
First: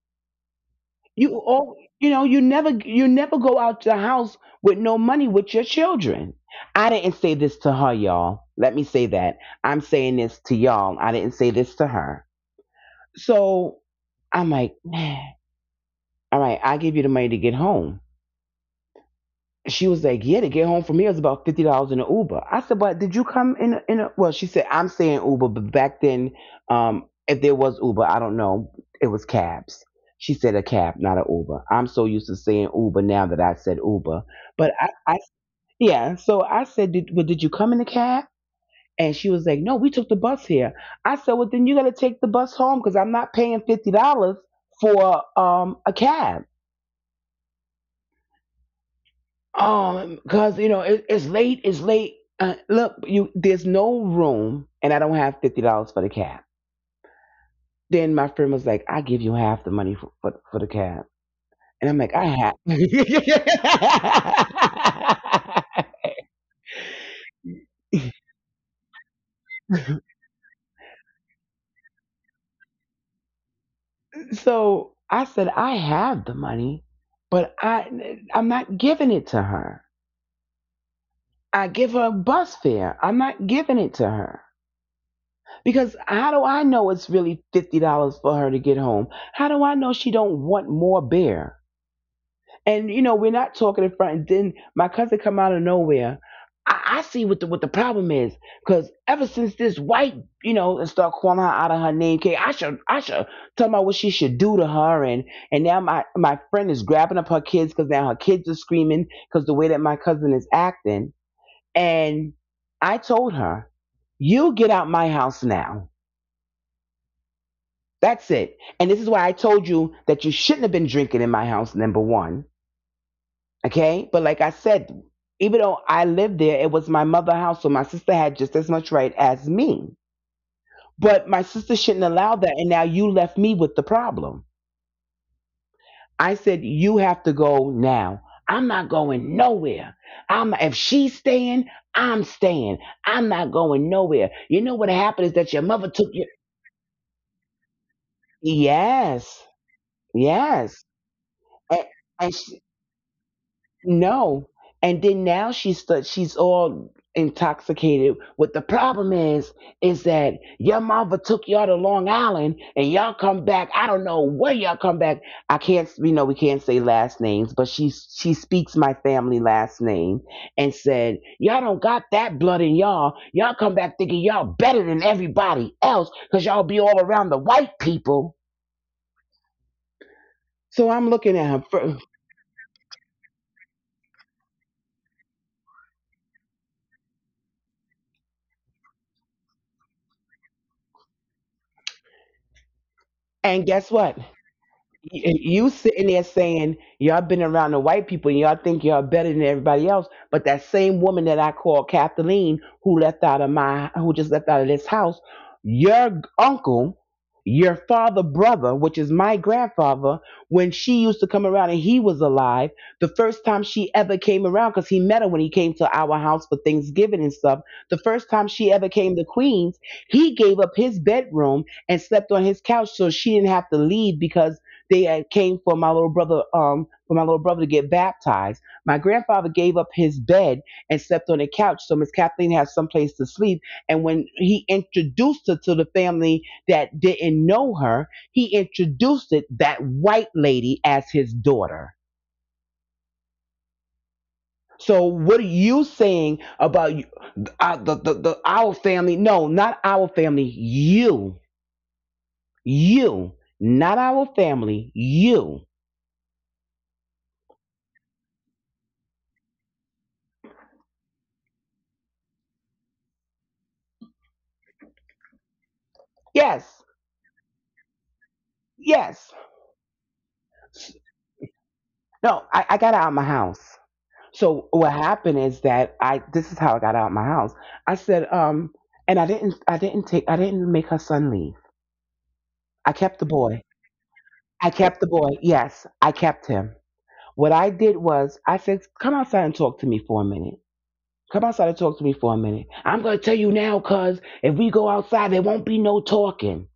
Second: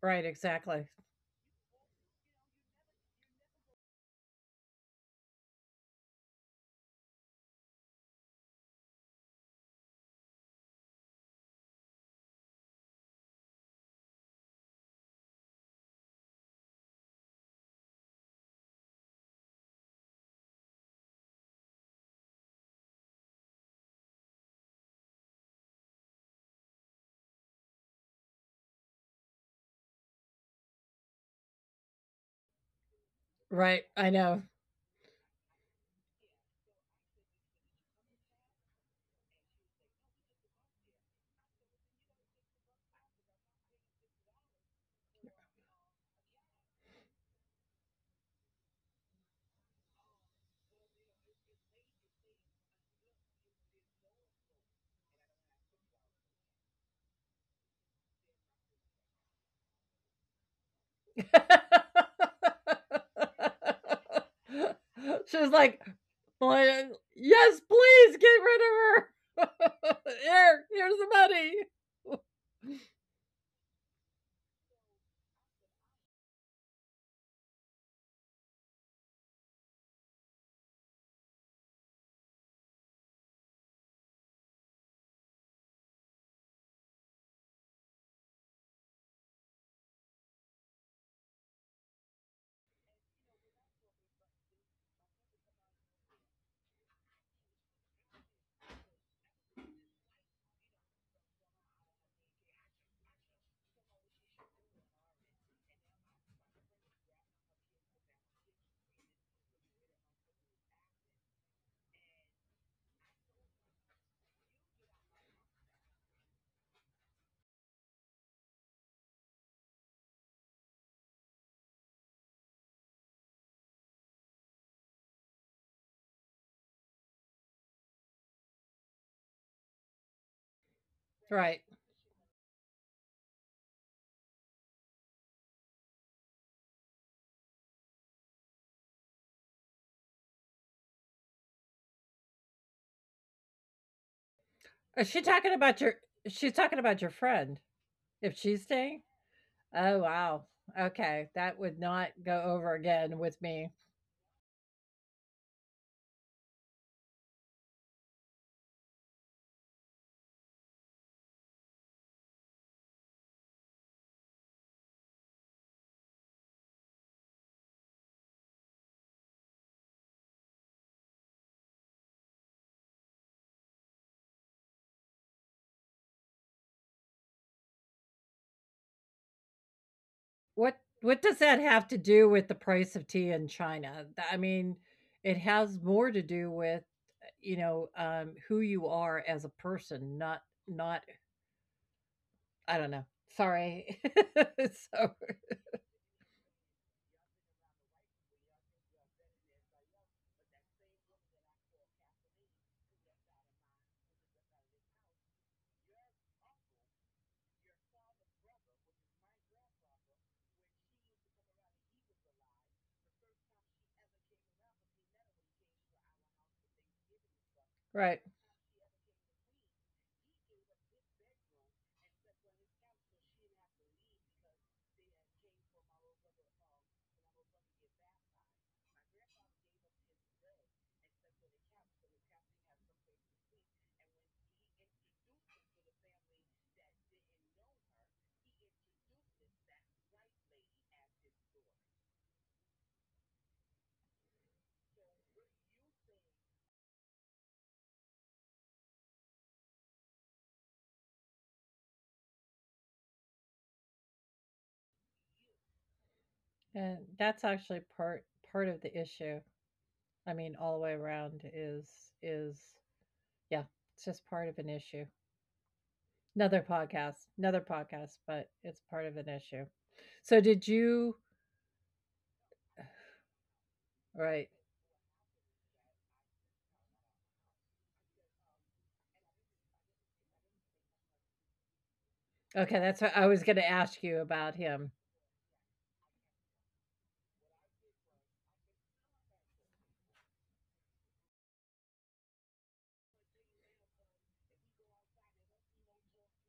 right, exactly.
You all you know you never go out to the house with no money with your children. I didn't say this to her, y'all. Let me say that. I'm saying this to y'all. I didn't say this to her. So I'm like, man, all right, I'll give you the money to get home. She was like, yeah, to get home from here is about $50 in an Uber. I said, but did you come in a? Well, she said, I'm saying Uber, but back then, if there was Uber, I don't know, it was cabs. She said a cab, not an Uber. I'm so used to saying Uber now that I said
Right, I
Uber,
know.
but I. So I said, well, did you come in a cab? And she was like, no, we took the bus here. I said, well, then you got to take the bus home because I'm not paying $50 for a cab. Because, you know, it's late, it's late. Look, you there's no room, and I don't have $50 for the cab. Then my friend was like, I give you half the money for the cab. And I'm like, I
She was like, "Well, yes,
have.
please get rid of her. Here, here's the money."
So I said, I have the money, but I'm not giving it to her. I give her a bus fare. I'm not giving it to her. Because how do I know it's really $50 for her to get home? How do I know she don't want more beer? And you know, we're not talking in front and then my cousin come out of nowhere. I see what the problem is. Cause ever since this white, you know, and start calling her out of her name, K, I should tell about what she should do to her and now my friend is grabbing up her kids because now her kids are screaming because the way that my cousin is acting, and I told her, you get out my house now. That's it. And this is why I told you that you shouldn't have been drinking in my house, number one. Okay. But like I said, even though I lived there, it was my mother's house. So my sister had just as much right as me. But my
Right.
sister shouldn't allow that. And now you left me with the problem. I said, you have to go now. I'm not going nowhere. I'm if she's staying. I'm not going nowhere. You know what
Is she
happened is that
talking
your
about
mother
your?
took.
She's talking about your friend. If she's staying.
Yes,
Oh, wow.
yes,
Okay, that
and,
would not
and
go
she,
over again with me.
no, and then now she's all intoxicated. What the problem is that your mama took y'all to Long Island, and y'all come back. I don't know where y'all come back. I can't. We know we can't say last names, but she speaks my family last name and said y'all don't got that blood in y'all. Y'all come back thinking y'all better than everybody else because y'all be all around the white people. So I'm
What
looking
does that
at
have
her.
to do with the price of tea in China? I mean, it has more to do with, you know, who you are as a person, not, not, I don't know.
And guess
Sorry.
what?
So
You sitting there saying y'all been around the white people and y'all think y'all better than everybody else, but that same woman that I call Kathleen, who left out of my, who just left out of this house, your uncle, your father brother, which is my grandfather, when she used to come around and he was alive, the first time she ever came around, because he met her when he came to our house for Thanksgiving and stuff, the first
right,
time she ever came to Queens, he gave up his bedroom and slept on his couch so she didn't have to leave because they had came for my little brother, for my little brother to get baptized. My grandfather gave up his bed and slept on the couch, so Miss Kathleen had someplace to sleep. And when he introduced her to the family that didn't know her, he introduced it that white lady as his daughter. So what are you saying about you, the our family? No, not our family. You, not our family. You.
and that's actually part, part of the issue. I mean, all the way around is yeah, it's just part of an issue.
Yes,
Another podcast, but it's part of
yes.
an issue. So did you
No, I got out of my house.
right.
So what happened is that I this is how I got out of my house. I said, and I didn't make her son leave. I
Okay,
kept
that's
the
what I
boy.
was gonna ask you
I
about
kept the
him.
boy. Yes, I kept him. What I did was I said, come outside and talk to me for a minute. Come outside and talk to me for a minute. I'm gonna tell you now, cuz if we go outside, there won't be no talking.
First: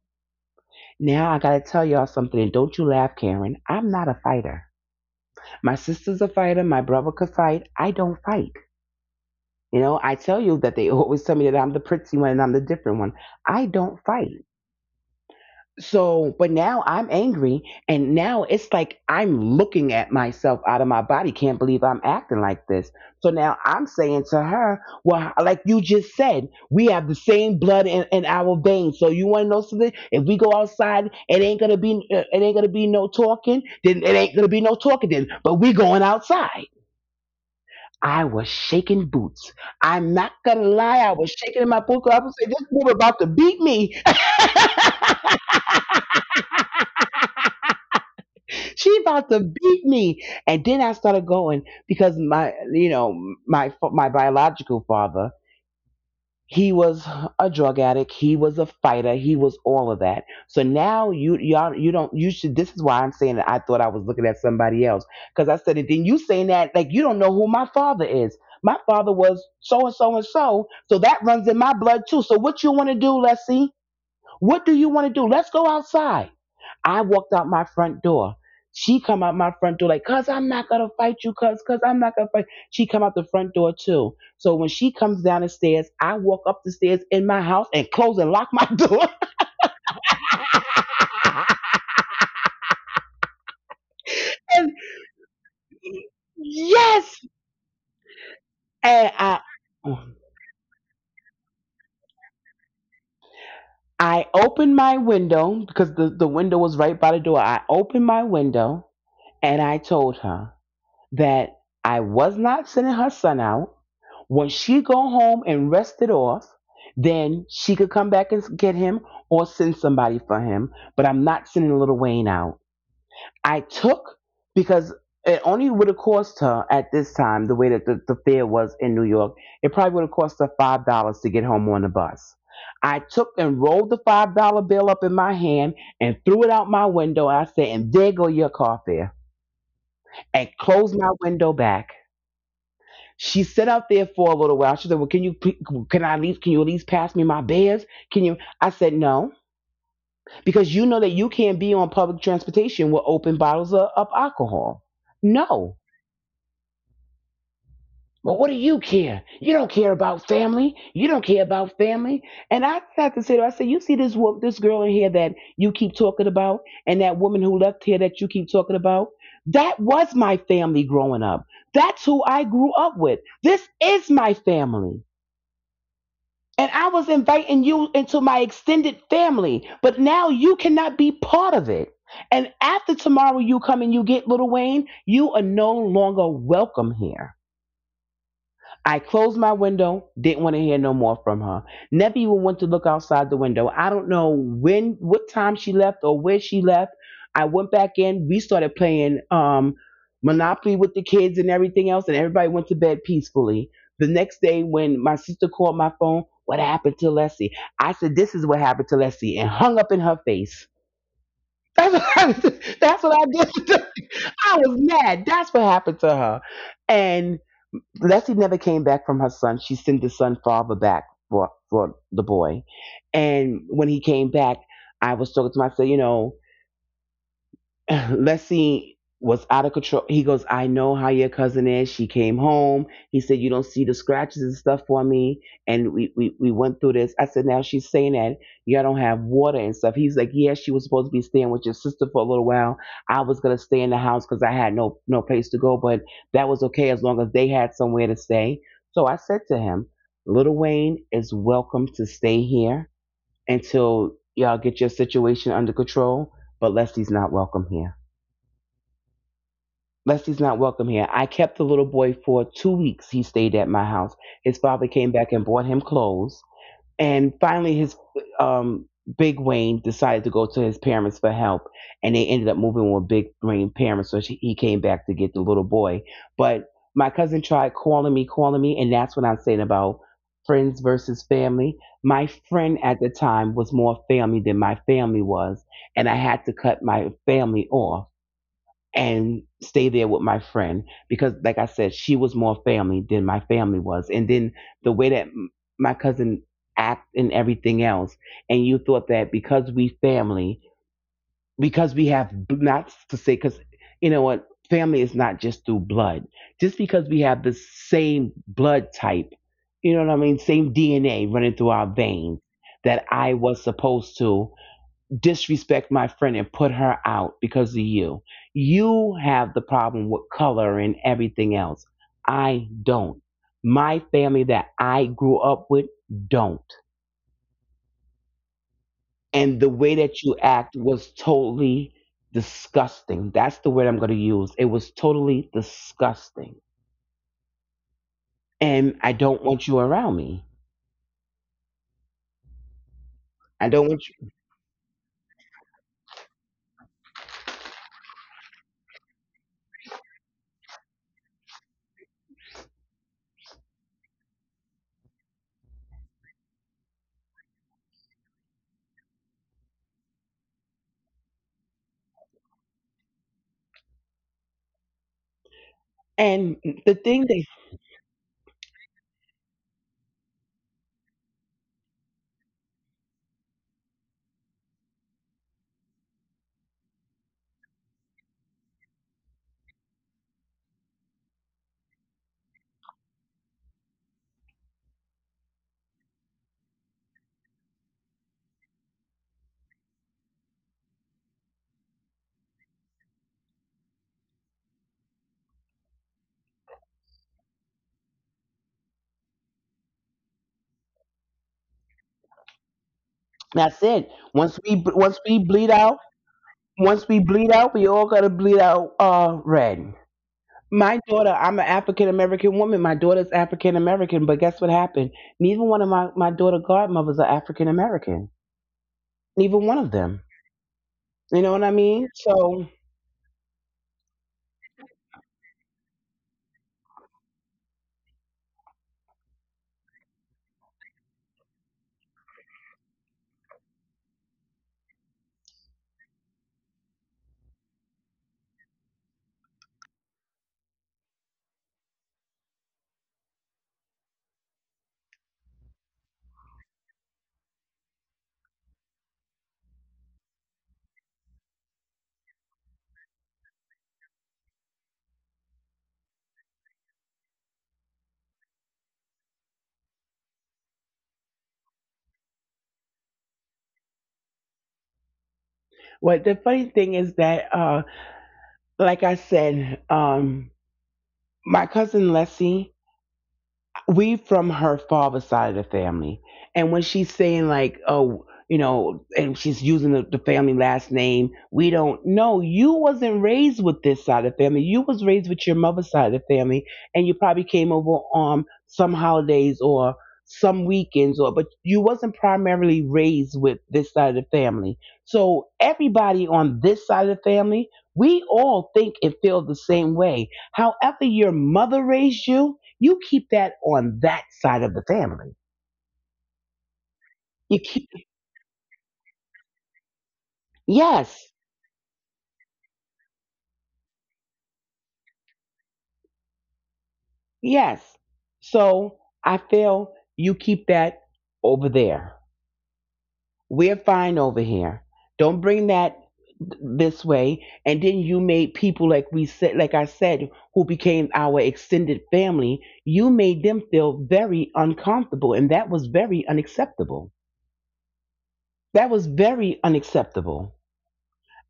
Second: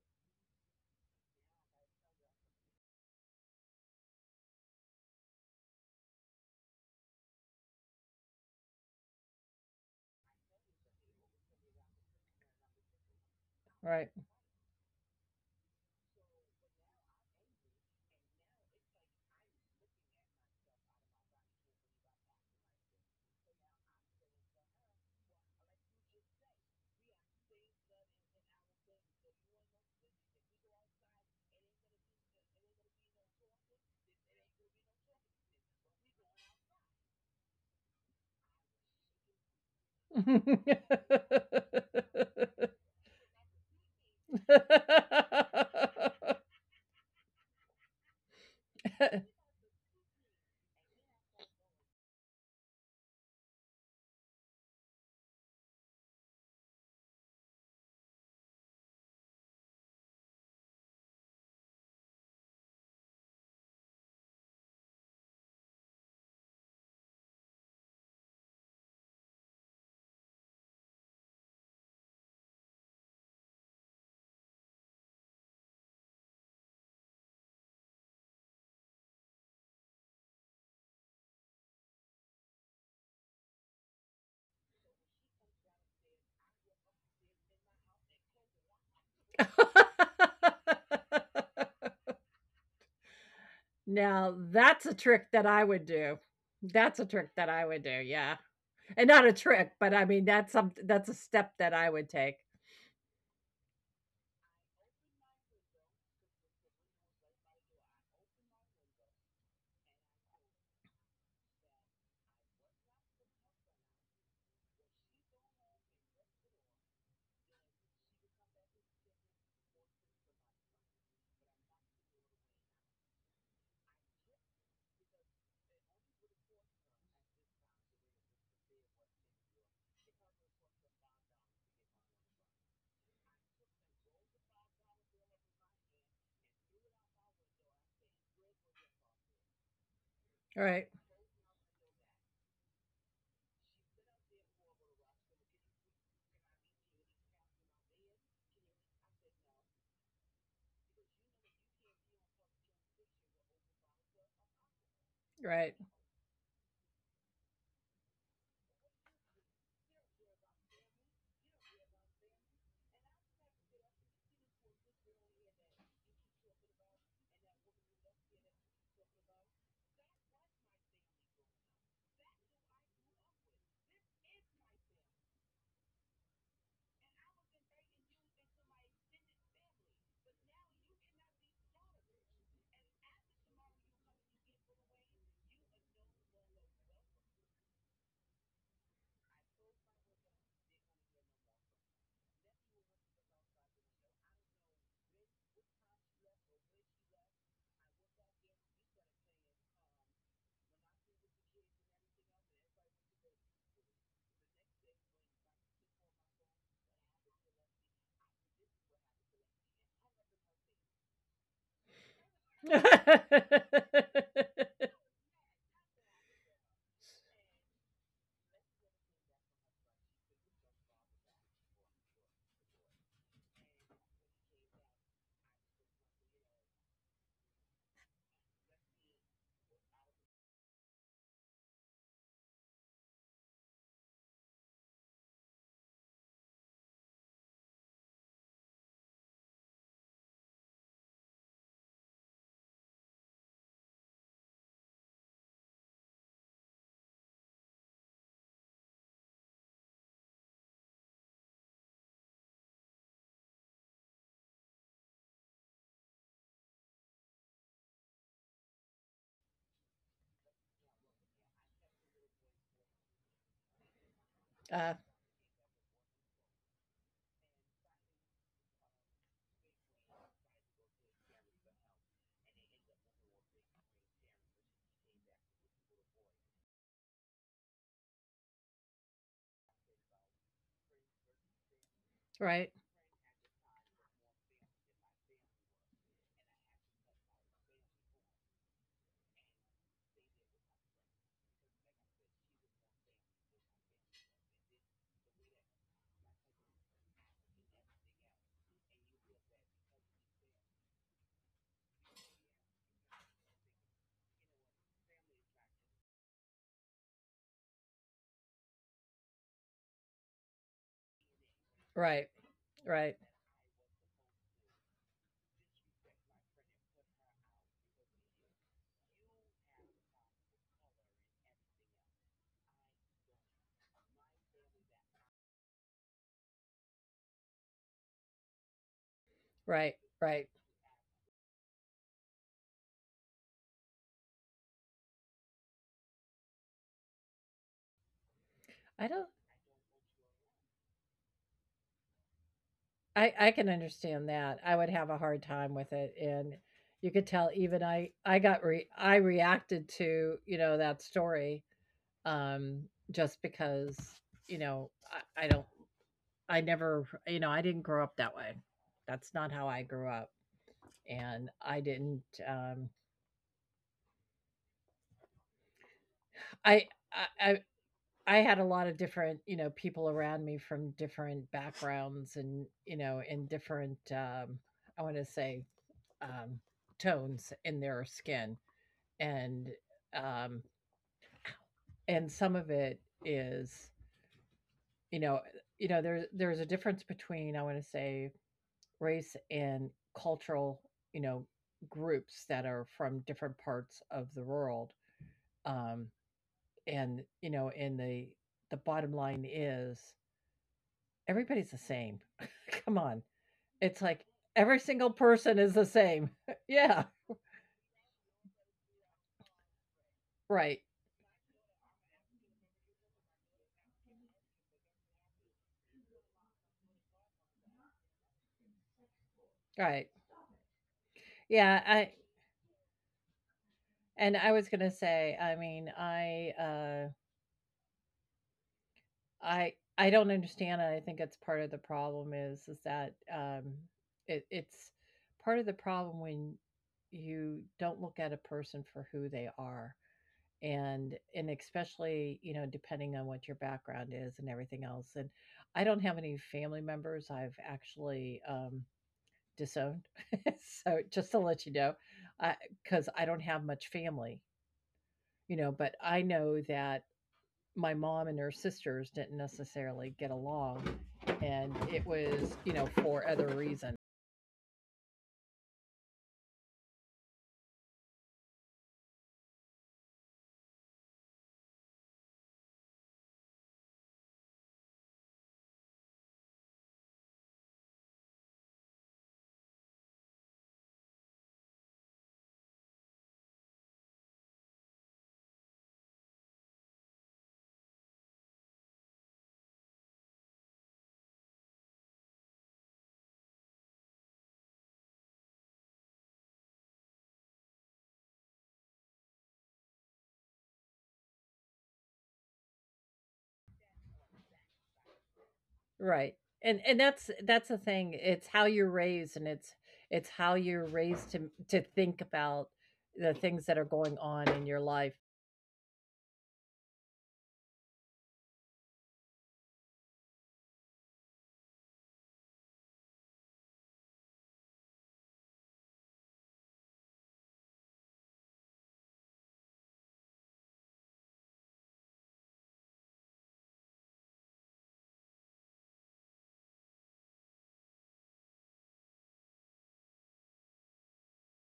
Now I gotta tell y'all something, and don't you laugh, Karen. I'm not a fighter. My sister's a fighter, my brother could fight. I don't fight. You know, I tell you that they always tell me that I'm the pretty one and I'm the different one. I don't
Right.
fight. So, but now I'm angry and now it's like I'm looking at myself out of my body. Can't believe I'm acting like this. So now I'm saying to her, well, like you just said, we have the same blood in our veins. So you want to know something? If we go outside, it ain't going to be, it ain't going to be no talking. Then it ain't going to be no talking then, but we going outside. I was shaking boots. I'm not gonna lie, I was shaking in my boots. 'Cause I was saying, this woman about to beat me. She about to beat me. And then I started going because my, you know, my biological father. He was a drug addict. He was a fighter. He was all of that. So now you y'all you don't you should. This is why I'm saying that I thought I was looking at somebody else because I said it. Then you saying that like you don't know who my father is. My father was so and so and so. So that runs in my blood too. So what you want to do, Leslie? What do you want to do? Let's go outside. I walked out my front door. She come out my front door like, cuz I'm not gonna fight you, cuz I'm not gonna fight. She come out the front door too. So when she comes down the stairs, I walk up the stairs in my house and close and lock my door.
Now that's
And
a trick that I would do. That's a trick
yes,
that I would do, yeah. And not
and
a
I
trick, but I mean that's some that's a step that I would take.
I opened my window because the window was right by the door. I opened my window and I told her that I was not sending her son out. When she go home and rest it off, then she could come back and get him or send somebody for him. But I'm not sending little Wayne out. I took, because it only would have cost her at this time the way that the fare was in New York. It probably would have cost her $5 to get home on the bus. I took and rolled the $5 bill up in my hand and threw it out my window. I said, "And there go your car fare," and
Right,
closed my window back. She sat out there for a little while. She said, "Well, can you, can you at least pass me my beers? Can you?" I said, "No, because you know that you can't be on public transportation with open bottles of alcohol."
right.
No. Well, what do you care? You don't care about family. You don't care about family. And I had to say to her, I said, you see this girl in here that you keep talking about, and that woman who left here that you keep talking about. That was my family growing up. That's who I grew up with. This is my family. And I was inviting you into my extended family, but now you cannot be part of it. And after tomorrow you come and you get little Wayne, you are no longer welcome here. I closed my window, didn't want to hear no more from her. Never even went to look outside the window. I don't know when, what time she left or where she left. I went back in. We started playing Monopoly with the kids and everything else, and everybody went to bed peacefully. The next day, when my sister called my phone, what happened to Leslie? I said, this is what happened to Leslie, and hung up in her face. That's what I, that's what I did. I was mad. That's what happened to her. And Leslie never came back from her son. She sent the son father back for the boy. And when he came back, I was talking to him. I said, you know, Leslie was out of control. He goes, I know how your cousin is. She came home. He said, you don't see the scratches and stuff for me. And we went through this. I said, now she's saying that y'all don't have water and stuff. He's like, yeah, she was supposed to be staying with your sister for a little while. I was going to stay in the house because I had no place to go, but that was okay as long as they had somewhere to stay. So I said to him, little Wayne is welcome to stay here until y'all get your situation under control, but Leslie's not welcome here. Leslie's not welcome here. I kept the little boy for 2 weeks. He stayed at my house. His
Uh
father came back and bought him clothes. And finally, his um, Big Wayne decided to go to his parents for help. And they ended up moving with Big Wayne's parents. So he came back to get the little boy. But my cousin tried calling me. And that's what I'm saying about friends versus family. My
right.
friend at the time was more family than my family was. And I had to cut my family off and stay there with my friend because like I said, she was more family than my family was. And then the way that my cousin acted and everything else, and you thought that because we family, because we have, not to say because, you know what, family is not just through blood, just because we have the same blood type, you know what I mean, same DNA running through our
Right.
veins,
Right.
that I was supposed to disrespect my friend and put her out because of you. You have the problem with color and everything else. I don't. My family that I grew up with don't. And the
Right.
way that
Right.
you act was totally disgusting. That's the word I'm going to use. It was totally disgusting.
I
And
don't,
I don't want you around me.
I can
I don't want
understand
you.
that. I would have a hard time with it, and you could tell even I got re I reacted to, you know, that story um just because, you know, I don't, I never, you know, I didn't grow up that way. That's not how I grew up, and I didn't um
And
I
the thing
I
that,
I had a lot of different, you know, people around me from different backgrounds and, you know, in different, I want to say, um, tones in their skin. And, um, and some of it is, you know, you know, there's a difference between, I want to say, race and cultural, you know, groups that are from different parts of the world. Um, and, you know, and the bottom line is everybody's the same. Come on. It's
that's
like
it.
every
Once we
single
once
person
we
is the
bleed out,
same. Yeah.
once we bleed out, we all gotta bleed out red.
Right.
My daughter, I'm an African American woman. My daughter's African American, but guess what happened? Neither one of my daughter godmothers are African American. Neither one
Right.
of them. You know
Yeah,
what I
I
mean? So
and I was going to say, I don't understand and I think it's part of the problem is that it's part of the problem when you don't look at a person for who they are and especially, you know, depending on what your background is and everything else. And I don't have any family members I've actually disowned, so just to let you know, because I don't have much family, you know. But I know that my mom and her sisters didn't necessarily get along, and it was, you know, for other reasons.
what the funny thing is that like I said, my cousin Leslie, we from her father's side of the family. And when she's saying like, oh, you know, and she's using the family last name, we don't know. You wasn't raised with this side of the family. You was raised with your mother's side of the family, and you probably came over on some holidays or some weekends, or but you wasn't primarily raised with this side of the family. So everybody on this side of the family, we all think and feel the same way. However, your mother raised you, you keep that on that side of the family.
Right. And that's the
You keep,
thing. It's how you're raised and it's how you're raised to
yes,
think about the things that are going on in your life.
yes. So I feel you keep that over there. We're fine over here. Don't bring that this way. And then you made people, like I said, who became our extended family, you made them feel very uncomfortable, and that was very unacceptable. That was very unacceptable.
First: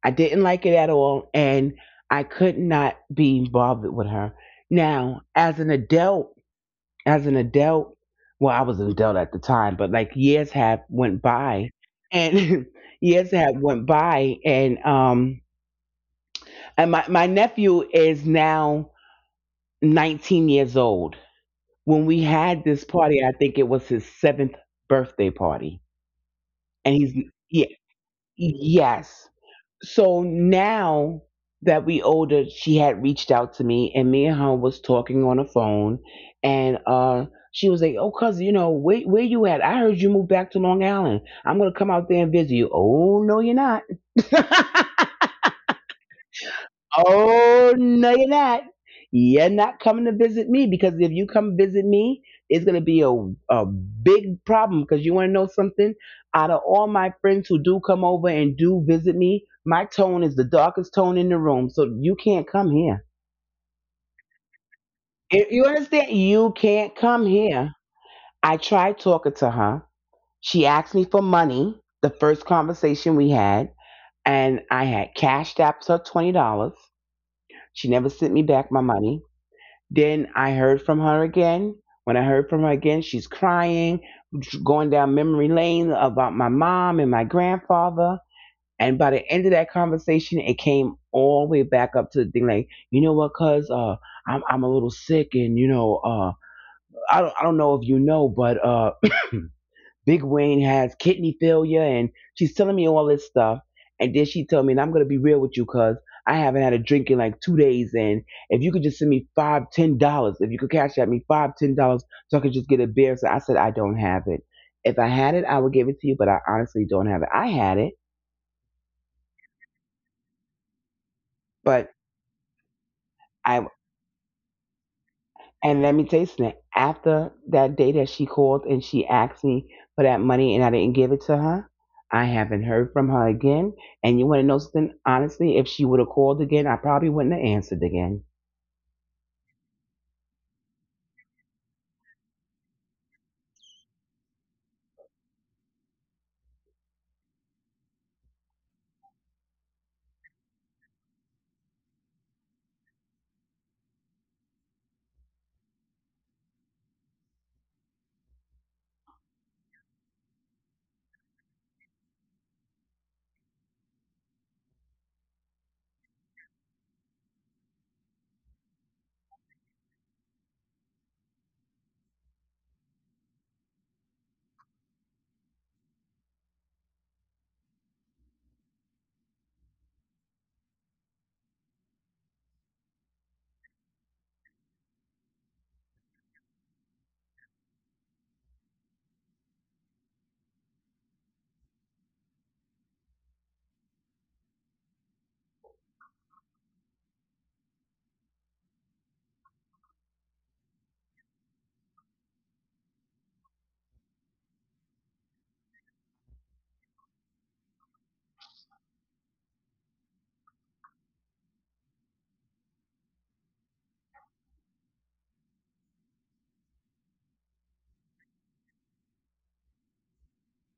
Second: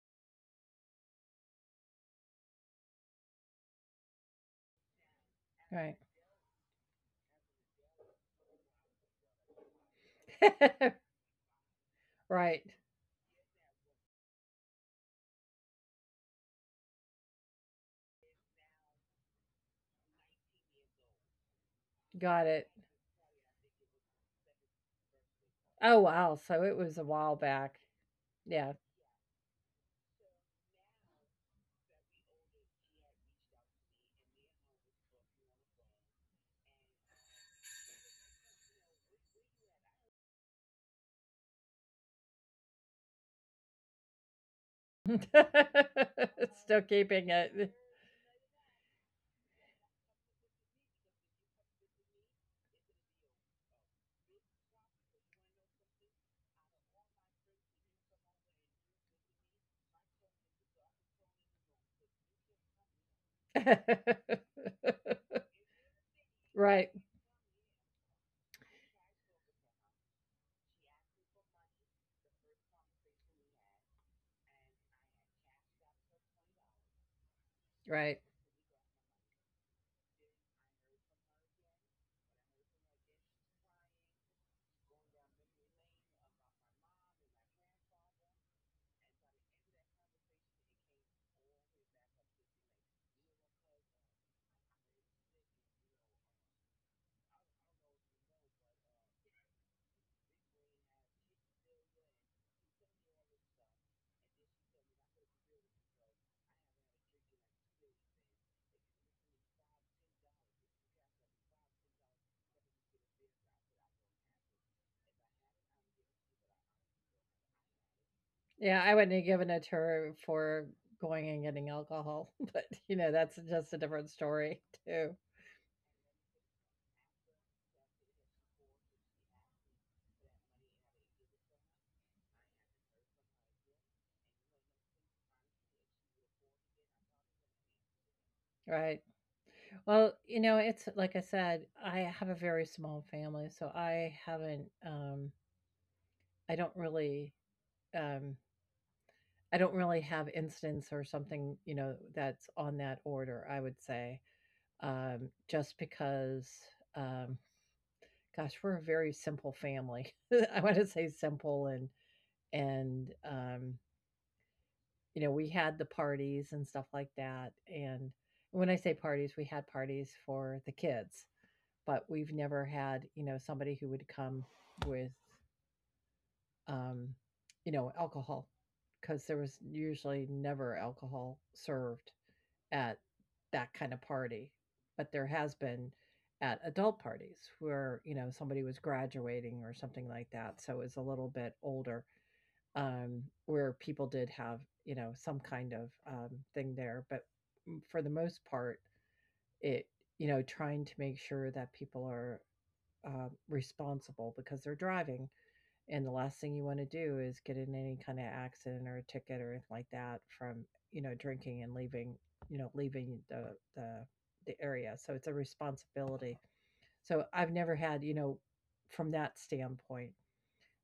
I didn't like it at all, and I could not be involved with her. Now, as an
Right.
adult, as an adult, well, I was an adult at the time, but like years have went by,
Right.
and years have went by, and my nephew is now 19 years old. When we
Got
had
it.
this party, I think it was his seventh birthday party,
Oh wow. So it
and
was a
he's
while
yeah,
back. Yeah.
yes, so now that we older, she had reached out to me and me and her was talking on the phone. And she was like, oh cuz, you know where you at, I heard you moved back to Long Island, I'm gonna come out there and visit you. Oh no, you're not.
Still keeping it.
Oh no, you're not. You're not coming to visit me because if you come visit me, it's gonna be a big problem. Because you want to know something? Out of all my friends who do come over and do visit me, my tone is the darkest tone in the room. So you can't come here. If you understand, you
Right.
can't come here. I tried talking to her. She asked me for money. The first conversation we had, and I had cashed out her $20. She never
Right.
sent me back my money. Then I heard from her again. When I heard from her again, she's crying, going down memory lane about my mom and my grandfather. And by the end of that conversation, it came all the way back up to the thing like, you know what, I'm a little sick and, I don't know if you know, but Big Wayne has kidney failure, and she's telling me all this stuff. And then she told me, and I'm gonna be real with you, cause I haven't had a drink in like 2 days. And if you could just send me five, $10, if you could cash at me five, $10, so I could just get a beer. So I said, I don't have it. If I had it, I would give it to you, but I honestly don't have it. I had it,
Yeah, I wouldn't have given it to her for going and getting
but
alcohol, but you know, that's
I
just a different story too.
And let me tell you something. After that day that she called and she asked me for that money and I didn't give it to her, I haven't heard from her again. And you want to know something? Honestly, if she would have called again, I probably wouldn't have answered again.
Right. Well, you know, it's like I said, I have a very small family, so I haven't, um, I don't really, um, I don't really have instance or something, you know, that's on that order, I would say. Just because, um gosh, we're a very simple family. I want to say simple, and you know, we had the parties and stuff like that. And when I say parties, we had parties for the kids, but we've never had, you know, somebody who would come with, um, you know, alcohol, because there was usually never alcohol served at that kind of party. But there has been at adult parties where, you know, somebody was graduating or something like that, so it was a little bit older, where people did have, you know, some kind of, thing there. But, for the most part, it, you know, trying to make sure that people are, responsible, because they're driving. And the last thing you want to do is get in any kind of accident or a ticket or anything like that from, you know, drinking and leaving, you know, leaving the, the area. So it's a responsibility. So I've never had, you know, from that standpoint.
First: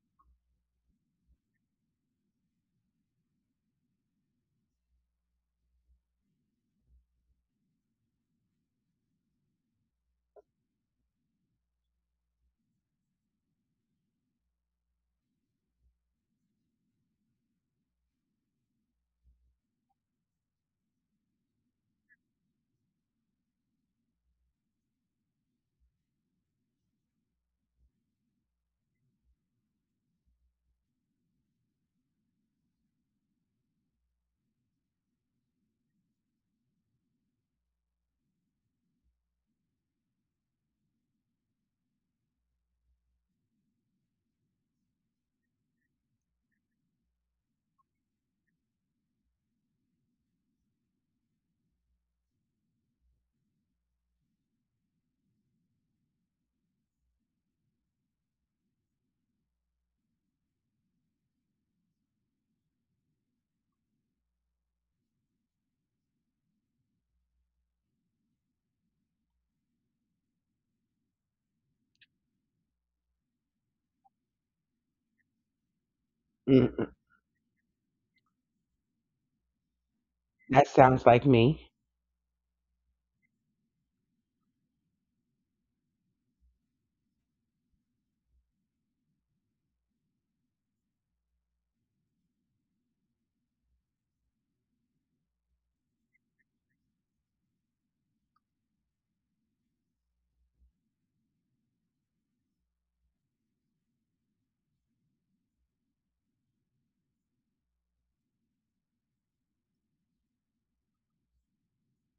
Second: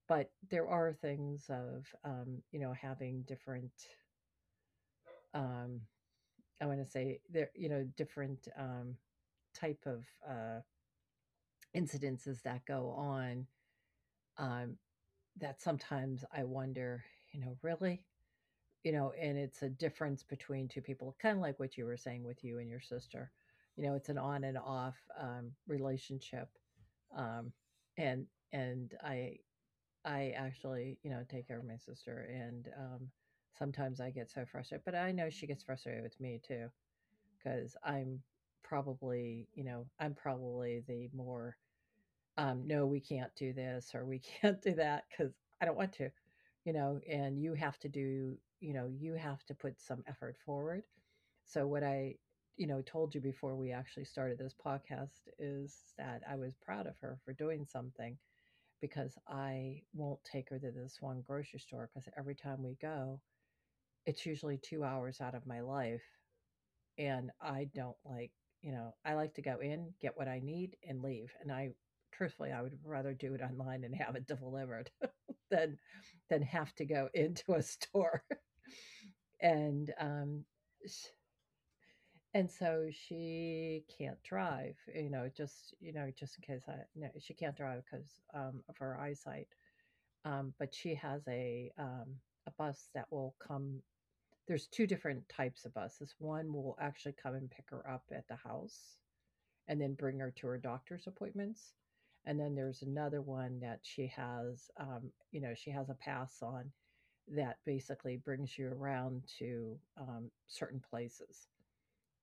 But there are things of, you know, having different, um, I want to say there, you know, different, type of, incidences that go on, um, that sometimes I wonder, you know, really? You know, and it's a difference between two people, kinda like what you were saying with you and your sister. You know, it's an on and off, relationship, um, and and I actually, you know, take care of my sister. And, sometimes I get so frustrated, but I know she gets frustrated with me too, because 'cause I'm probably, you know, I'm probably the more, no, we can't do this or we can't do that because I don't want to, you know. And you have to do, you know, you have to put some effort forward. So, what I, you know, told you before we actually started this podcast is that I was proud of her for doing something, because I won't take her to this one grocery store, because every time we go, it's usually 2 hours out of my life and I don't like, you know, I like to go in, get what I need, and leave. And I, truthfully, I would rather do it online and have it delivered than have to
Mm.
go into a store. And
That
sh-
sounds like me.
and so she can't drive, you know, just in case I, no, she can't drive because, of her eyesight. But she has a, a bus that will come. There's two different types of buses. One will actually come and pick her up at the house, and then bring her to her doctor's appointments. And then there's another one that she has, you know, she has a pass on, that basically brings you around to, certain places.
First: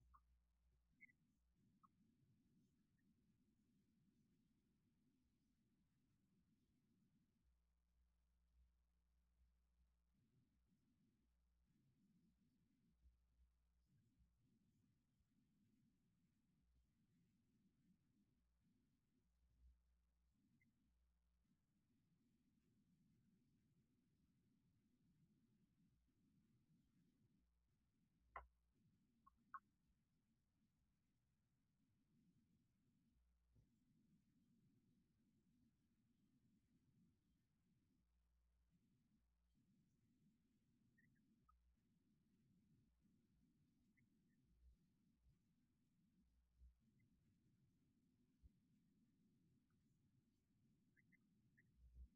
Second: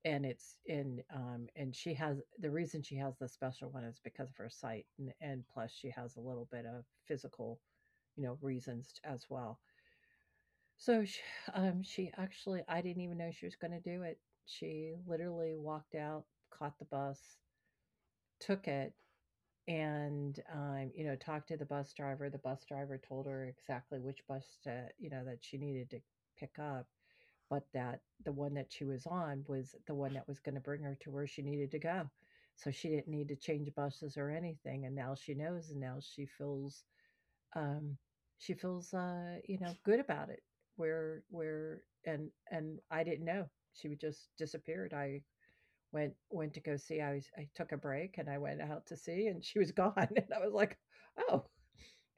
And it's in, and she has the reason she has the special one is because of her sight, and plus she has a little bit of physical, you know, reasons as well. So she, she actually, I didn't even know she was going to do it. She literally walked out, caught the bus, took it, and, you know, talked to the bus driver. The bus driver told her exactly which bus to, you know, that she needed to pick up, but that the one that she was on was the one that was going to bring her to where she needed to go. So she didn't need to change buses or anything, and now she knows and now she feels, um, she feels, you know, good about it. Where where and and I didn't know, she would just disappeared. I went to go see. I took a break and I went out to see, and she was gone. And I was like, oh.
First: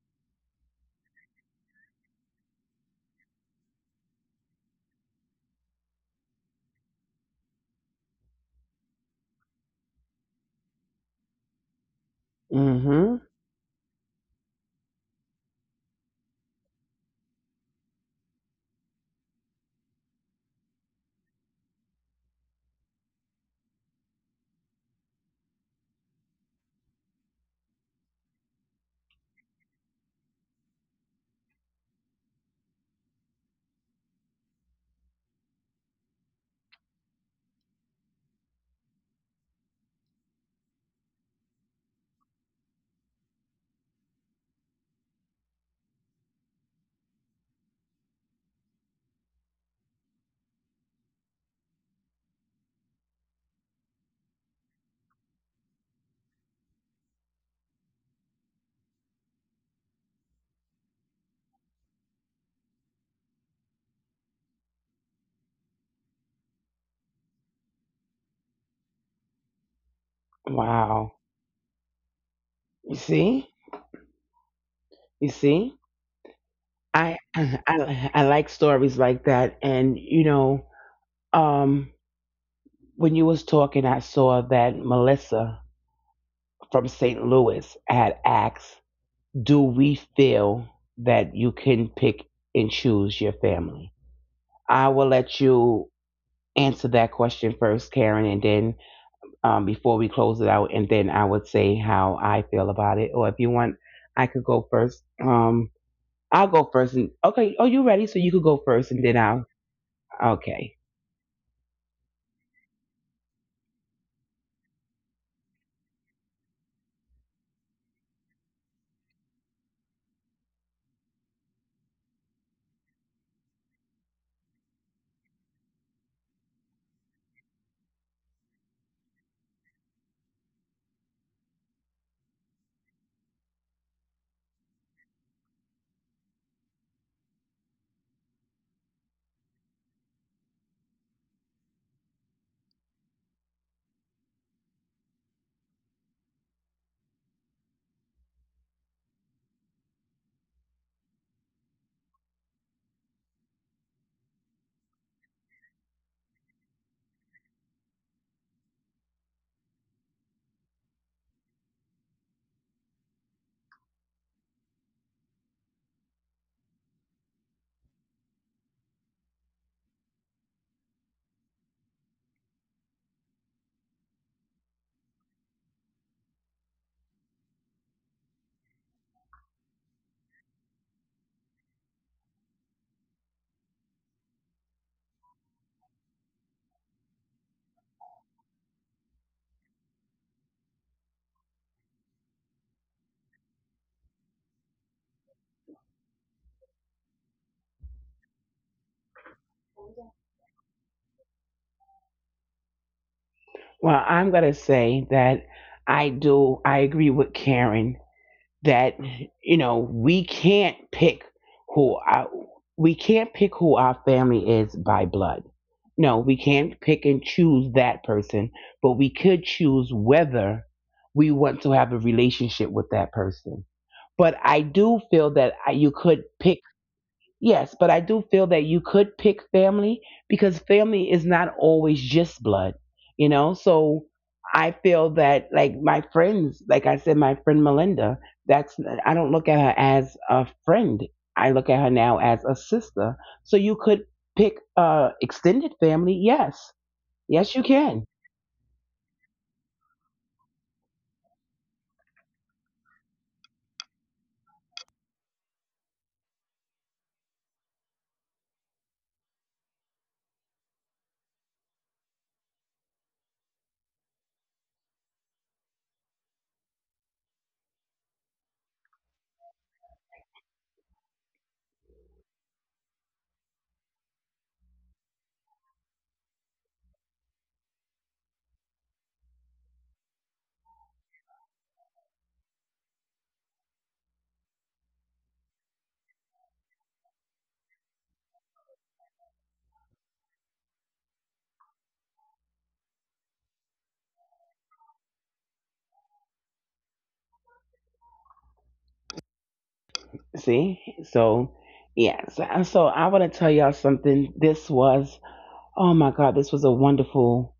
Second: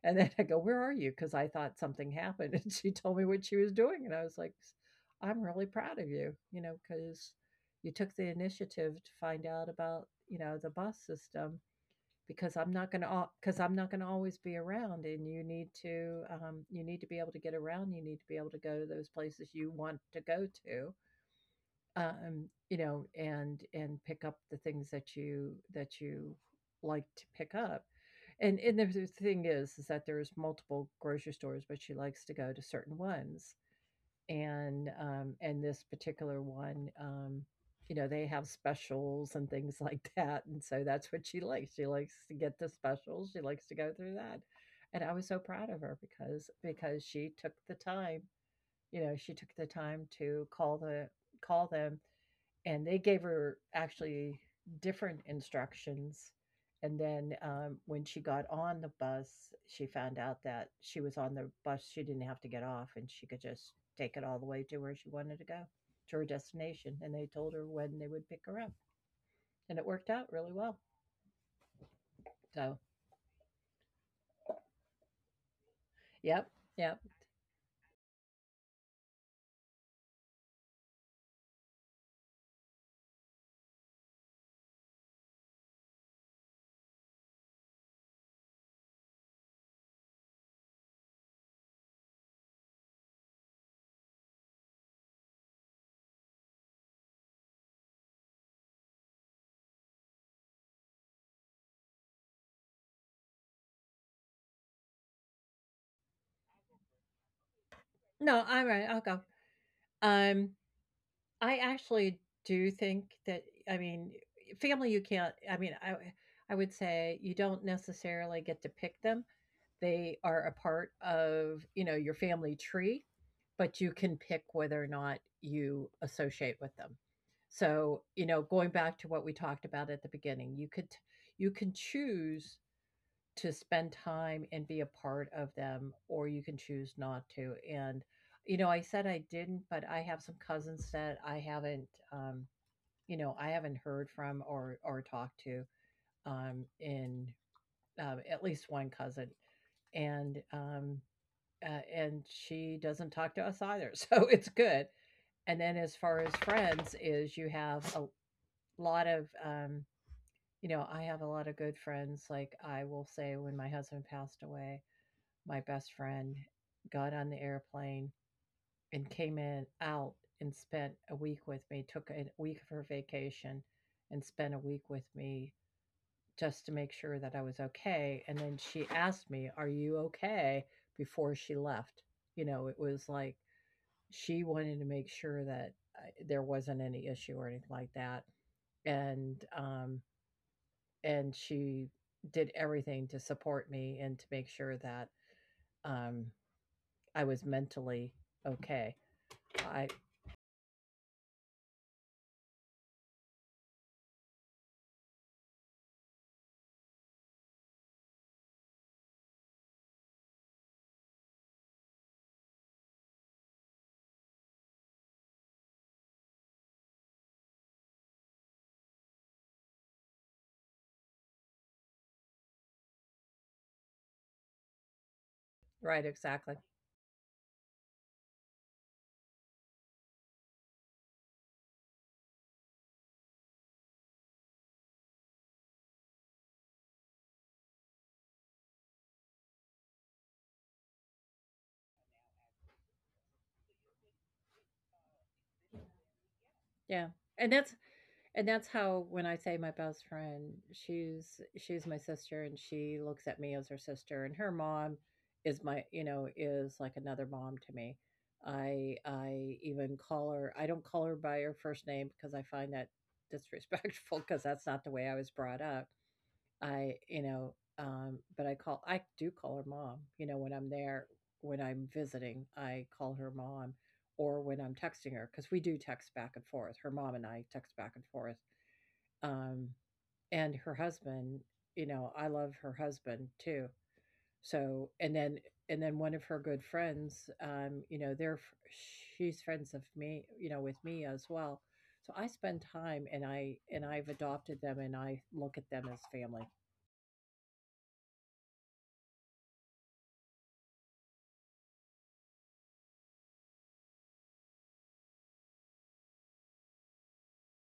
And then I go, where are you? Because I thought something happened, and she told me what she was doing, and I was like, I'm really proud of you, you know, because you took the initiative to find out about, you know, the bus system. because I'm not going
Hmm.
to because I'm not going to always be around, and you need to, you need to be able to get around. You need to be able to go to those places you want to go to, you know, and pick up the things that you like to pick up. And the thing is that there's multiple grocery stores, but she likes to go to certain ones. And um, and this particular one, you know, they have specials and things like that. And so that's what she likes. She likes to get the specials. She likes to go through that. And I was so proud of her, because she took the time, you know, she took the time to call them, and they gave her actually different instructions. And then, when she got on the bus, she found out that she was on the bus. She didn't have to get off and she could just take it all the way to where she wanted to go, to her destination. And they told her when they would pick her up. And it worked out really well.
Wow.
So,
You see? You see?
yep, yep.
I, I like stories like that. And um, when you was talking, I saw that Melissa from St. Louis had asked, "Do we feel that you can pick and choose your family?" I will let you answer that question first, Karen, and then before we close it out, and then I would say how I feel about it. Or if you want, I could go first. I'll go first. And okay, oh, you ready? So you could
No,
go
I'm right.
first,
I'll
and then
go.
I'll.
Um,
Okay.
I actually do think that, I mean, family, you can't, I would say you don't necessarily get to pick them. They are a part of, you know, your family tree, but you can pick whether or not you associate with them. So, you know, going back to what we talked about at the beginning, you can choose to spend time and be a part of them, or you can choose not to. And you know, I said I didn't, but I have some cousins that I haven't, you know, I haven't heard from or talked to, in at least one cousin. And and she doesn't talk to us either. So it's good. And then, as far as friends is, you have a lot of, you know, I have a lot of good friends. Like, I will say when my husband passed away, my best friend got on the airplane and came in out and spent a week with me, took a week of her vacation and spent a week with me just to make sure that I was okay. And then she asked me, are you okay, before she left. You know, it was like, she wanted to make sure that I there wasn't any issue or anything like that. And, and she did everything to support me and to make sure that, um, I was mentally okay. I.
Well, I'm gonna say that I do. I agree with Karen that you know who our, we can't pick who our family is by blood. No, we can't pick and choose that person, but we could choose whether we want to have a relationship with that person. But I do feel that you
Right,
could
exactly.
pick Yes, but I do feel that you could pick family because family is not always just blood, you know? So I feel that, like, my friends, like I said, my friend Melinda, that's, I don't look at her as a friend. I look at her now as a sister. So you could pick extended family. Yes.
Yeah, and
Yes, you
that's
can.
and that's how, when I say my best friend, she's my sister, and she looks at me as her sister. And her mom is my, you know, is like another mom to me. I even call her I don't call her by her first name, because I find that disrespectful because that's not the way I was brought up. I, you know, um, but I do call her mom, you know, when I'm there, when I'm visiting. I call her mom, or when I'm texting her, because we do text back and forth. Her mom and I text back and forth, um, and her husband, you know, I love her husband too. So, and then one of her good friends, you know, she's friends of me, you know, with me as well. So I spend time, and I've adopted them and I look at them as family.
See? So, yes. So I want to tell y'all something. Oh my God, this was a wonderful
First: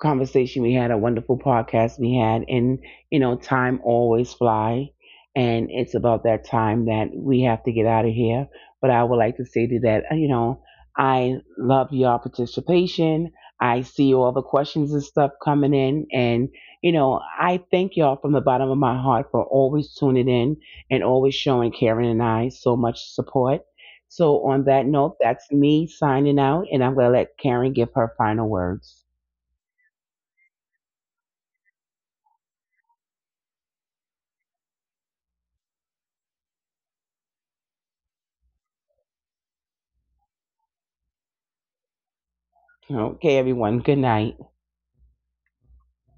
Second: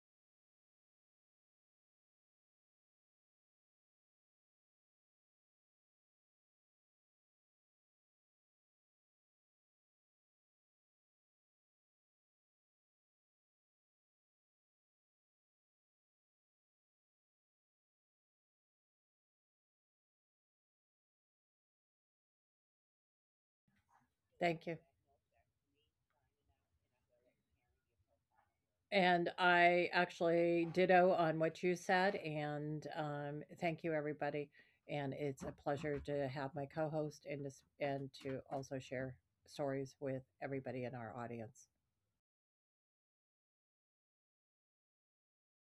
conversation we had, a wonderful podcast we had, and you know, time always fly, and it's about that time that we have to get out of here. But I would like to say to that, you know, I love your participation. I see all the questions and stuff coming in, and you know, I thank y'all from the bottom of my heart for always tuning in and always showing Karen and I so much support. So, on
Thank you.
that note, that's me signing out, and I'm going to let Karen give her final words.
And I actually ditto on what you said, and, thank you, everybody. And it's a pleasure to have my co-host and to, s- and to also share stories with everybody in our audience.
Okay, everyone. Good night.